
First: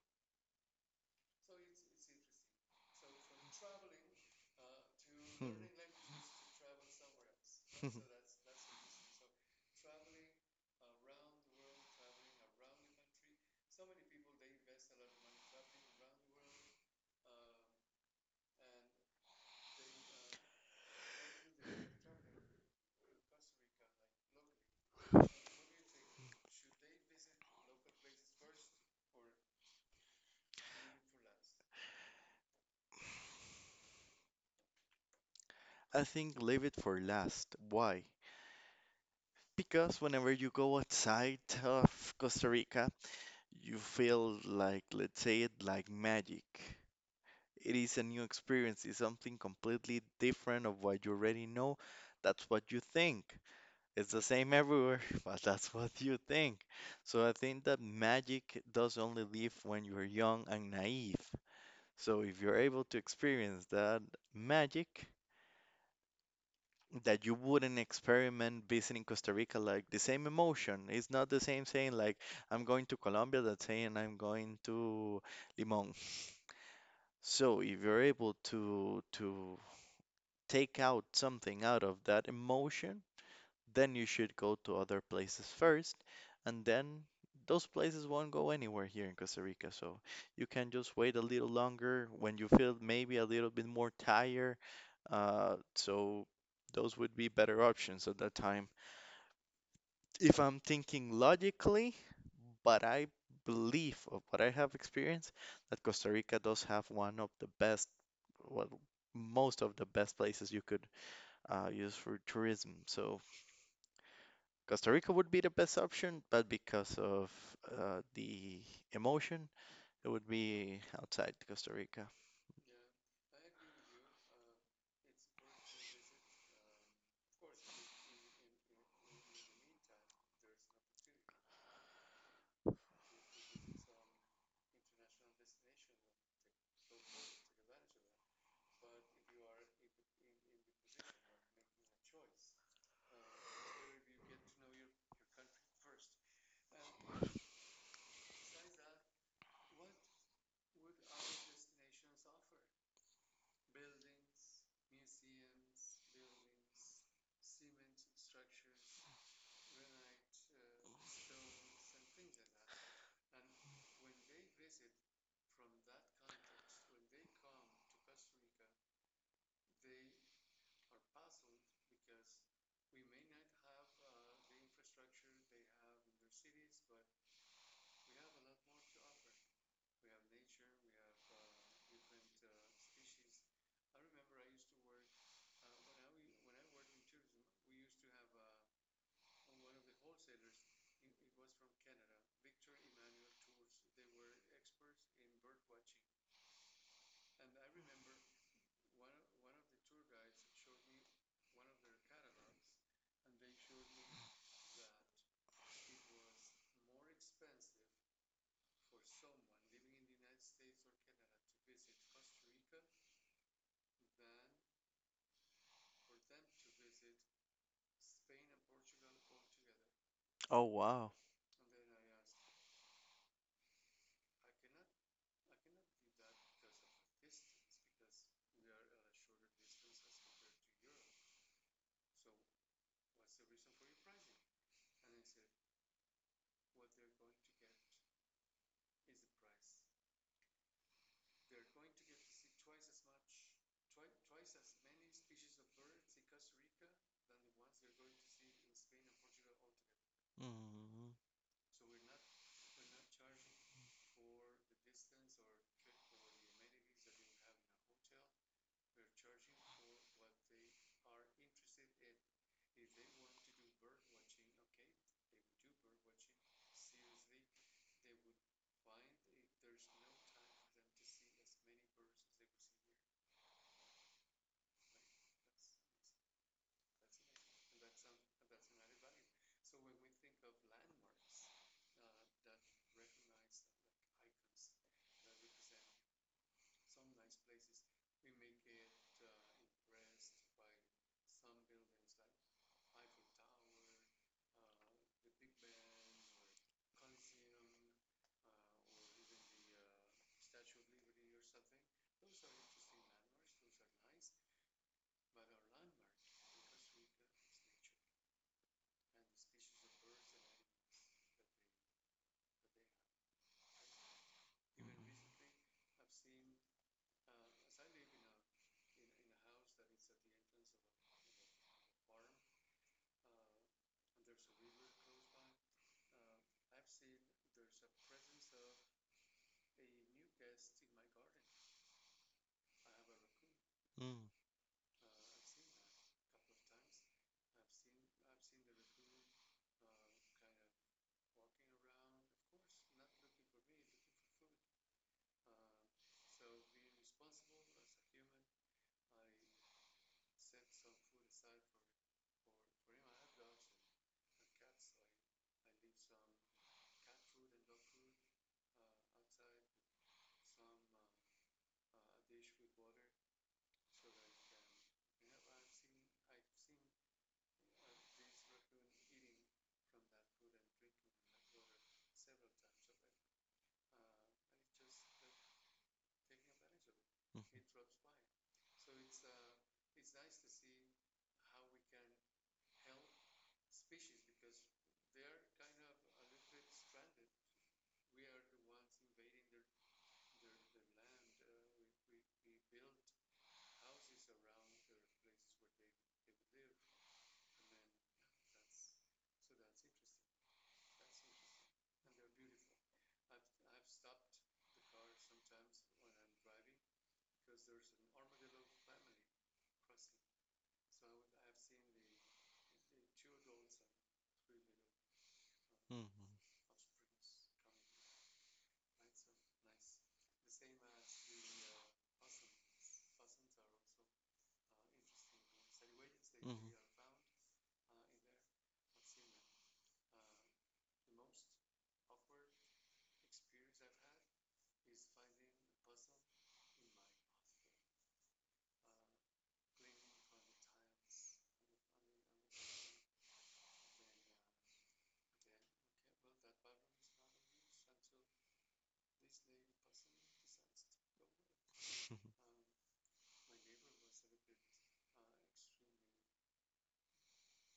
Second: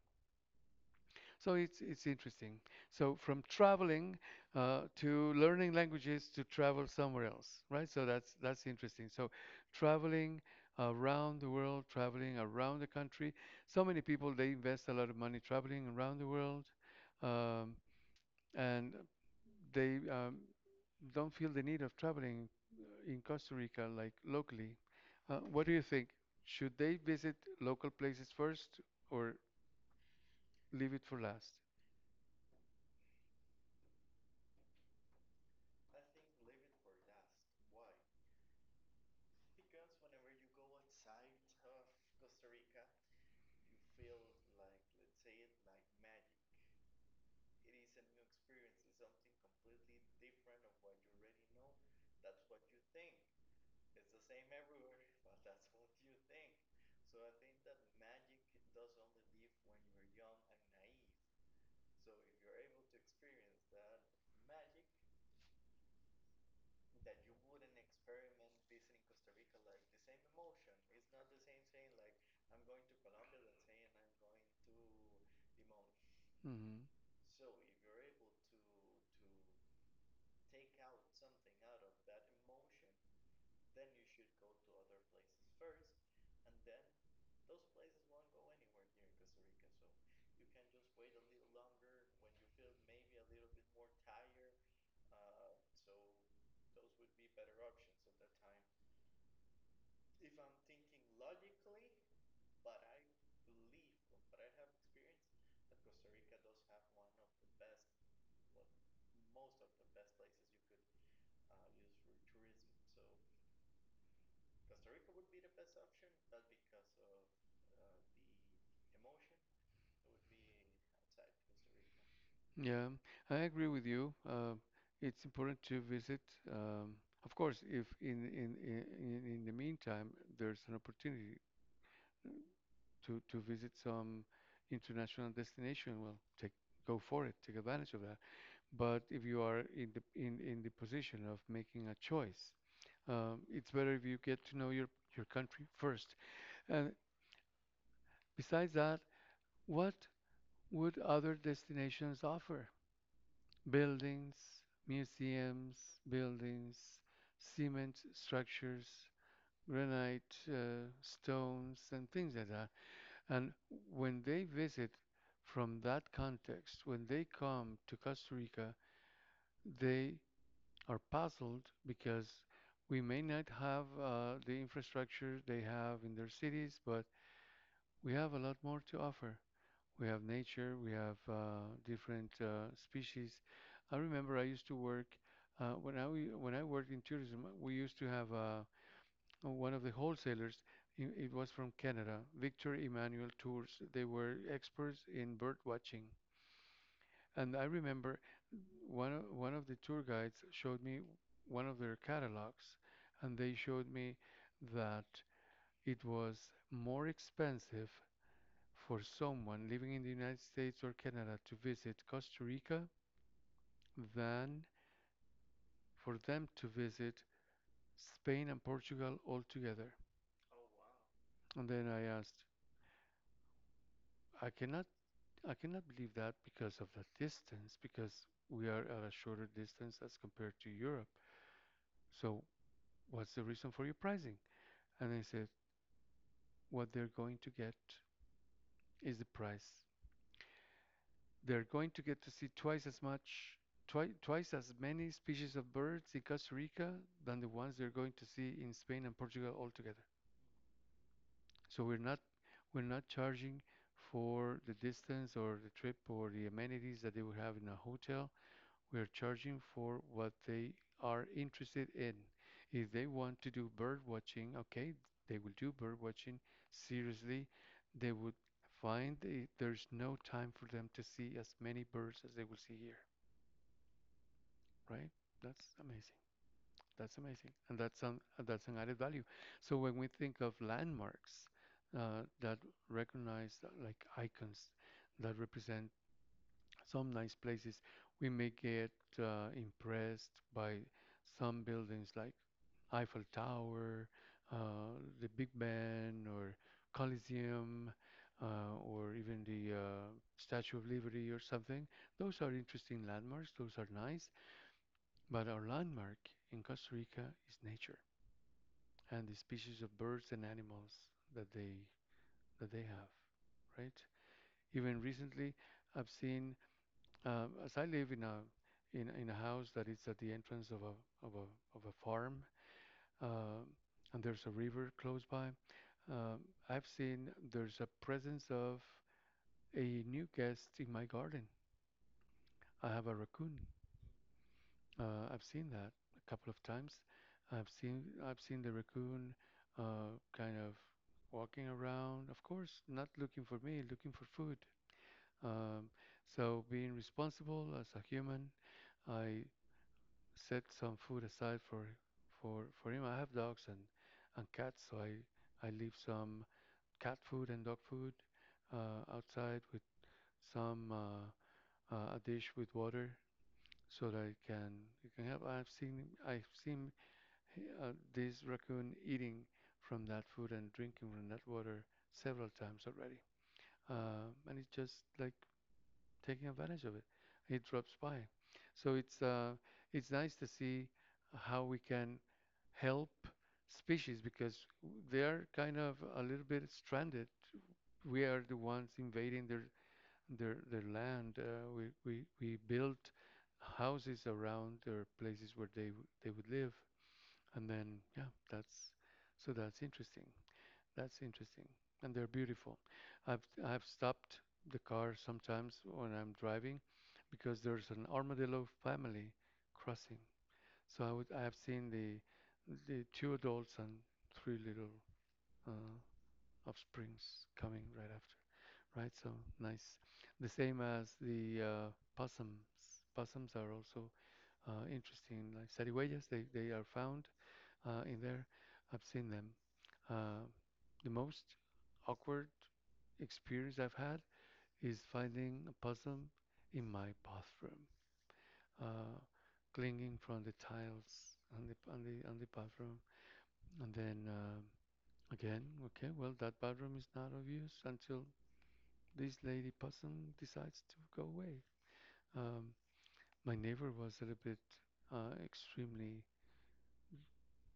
S1: So it's it's interesting. So from traveling, uh, to learning languages to travel somewhere else, right?
S2: mm.
S1: So that's that's interesting. So traveling around the world, traveling around the country. So many people they invest a lot of money traveling around the world. Um, and they um, don't feel the need of traveling, uh, in Costa Rica like locally. Uh, what do you think? Should they visit local places first or leave it for last?
S2: I think leave it for last. Why? Because whenever you go outside of Costa Rica, you feel like, let's say it, like magic. It is a new experience, it's something completely different of what you already know. That's what you think. It's the same everywhere, but that's what you think. So I think that magic does only live when you're young and naive. So if you're able to experience that magic, that you wouldn't experiment visiting Costa Rica like the same emotion. It's not the same saying like I'm going to Colombia that saying I'm going to Limón.
S1: Hmm.
S2: So if you're able to to take out something out of that emotion, then you should go to other places first, and then those places won't go anywhere here in Costa Rica. So you can just wait a little longer when you feel maybe a little bit more tired. Uh, so those would be better options at that time. If I'm thinking logically, but I believe of what I have experienced that Costa Rica does have one of the best, well, most of the best places you could uh, use for tourism. So Costa Rica would be the best option, but because of uh, the emotion, it would be outside Costa Rica.
S1: Yeah, I agree with you. Uh, it's important to visit. Um, of course, if in, in in in in the meantime there's an opportunity, uh, to to visit some international destination, well, take go for it, take advantage of that. But if you are in the in, in the position of making a choice, um, it's better if you get to know your, your country first. And besides that, what would other destinations offer? Buildings, museums, buildings, cement structures, granite, uh, stones, and things like that. And when they visit from that context, when they come to Costa Rica, they are puzzled because we may not have, uh, the infrastructure they have in their cities, but we have a lot more to offer. We have nature, we have, uh, different, uh, species. I remember I used to work, uh, when I when I worked in tourism. We used to have, uh, one of the wholesalers. It was from Canada, Victor Emmanuel Tours. They were experts in bird watching. And I remember one of, one of the tour guides showed me one of their catalogs, and they showed me that it was more expensive for someone living in the United States or Canada to visit Costa Rica than for them to visit Spain and Portugal altogether.
S2: Oh wow.
S1: And then I asked, I cannot I cannot believe that because of the distance, because we are at a shorter distance as compared to Europe. So what's the reason for your pricing? And I said, what they're going to get is the price. They're going to get to see twice as much, twi- twice as many species of birds in Costa Rica than the ones they're going to see in Spain and Portugal altogether.
S2: Mm,
S1: So we're not we're not charging for the distance or the trip or the amenities that they would have in a hotel. We're charging for what they are interested in. If they want to do bird watching, okay, they will do bird watching seriously. They would find the- there's no time for them to see as many birds as they will see here, right? That's amazing. That's amazing, and that's an that's an added value. So when we think of landmarks, uh, that recognize, uh, like icons that represent some nice places we may get, uh, impressed by some buildings like Eiffel Tower, uh, the Big Ben, or Coliseum, uh, or even the uh, Statue of Liberty or something. Those are interesting landmarks, those are nice, but our landmark in Costa Rica is nature and the species of birds and animals that they that they have, right? Even
S2: mm,
S1: recently, I've seen uh, as I live in a in, in a house that is at the entrance of a of a of a farm, uh, and there's a river close by, uh, I've seen there's a presence of a new guest in my garden. I have a raccoon.
S2: mm,
S1: Uh, I've seen that a couple of times. I've seen I've seen the raccoon uh, kind of walking around. Of course, not looking for me, looking for food. Um, so being responsible as a human, I set some food aside for for for him. I have dogs and and cats, so I I leave some cat food and dog food uh, outside with some uh, uh, a dish with water so that it can you can have. I've seen I've seen uh, this raccoon eating from that food and drinking from that water several times already. Um and it's just like taking advantage of it. It drops by. So it's uh, it's nice to see how we can help species because they are kind of a little bit stranded. We are the ones invading their their their land. Uh, we we we built houses around their places where they they would live, and then yeah, that's so that's interesting. That's interesting. And they're beautiful. I've I've stopped the car sometimes when I'm driving because there's an armadillo family crossing. So I would I have seen the the two adults and three little uh,
S2: mm,
S1: offsprings coming right after. Right, so nice. The same as the uh, possums. Possums are also uh, interesting, like zarigüeyas. They
S2: mm, mm,
S1: they are found uh, in there. I've seen them. Uh, the most awkward experience I've had is finding a possum in my bathroom, uh, clinging from the tiles on the on the on the bathroom, and then uh, again, okay, well that bathroom is not of use until this lady possum decides to go away. Um, my neighbor was a little bit uh, extremely.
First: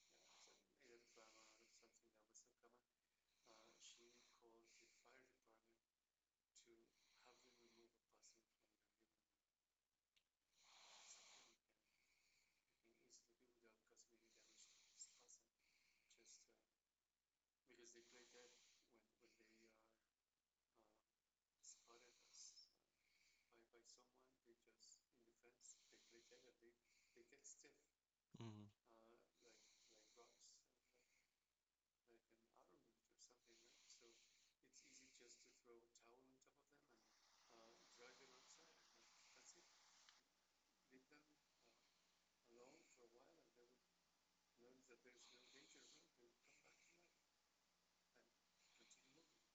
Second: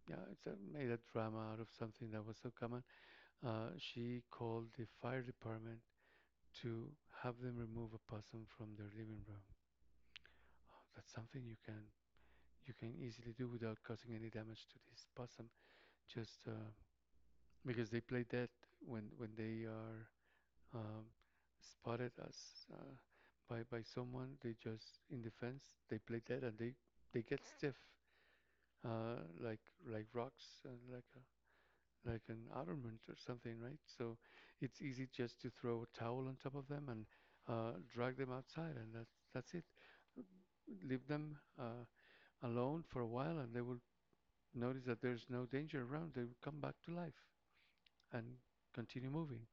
S1: Yeah, it's a, made a drama out of something that was so common. Uh, she called the fire department to have them remove a possum from their living room. That's something you can you can easily do without causing any damage to this possum. Just uh, because they play dead when when they are um, spotted as uh, by by someone, they just in defense they play dead and they they get stiff
S2: mm.
S1: uh, like like rocks and like a like an ornament or something, right? So it's easy just to throw a towel on top of them and uh, drag them outside, and that's that's it. Leave them uh, alone for a while, and they will notice that there's no danger around. They will come back to life and continue moving.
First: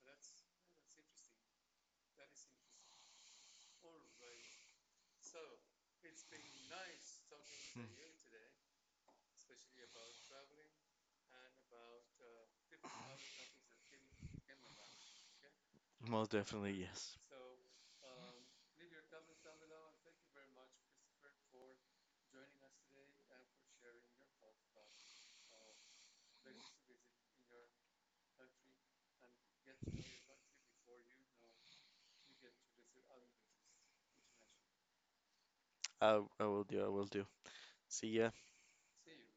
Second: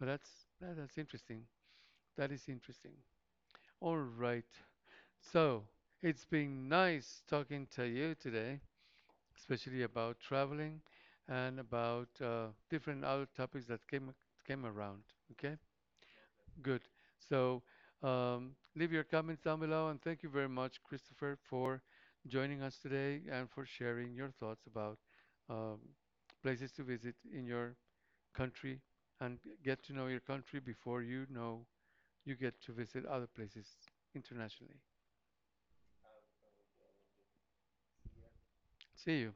S1: But that's that, that's interesting. That is interesting. All right. So it's been nice talking to
S2: Hmm.
S1: you today, especially about traveling and about uh, different other topics that came came around. Okay,
S2: Most definitely,
S1: good.
S2: yes.
S1: So um, leave your comments down below, and thank you very much, Christopher, for joining us today and for sharing your thoughts about um, places to visit in your country and g- get to know your country before you know you get to visit other places internationally.
S2: I I will do. I will do. See ya.
S1: See you.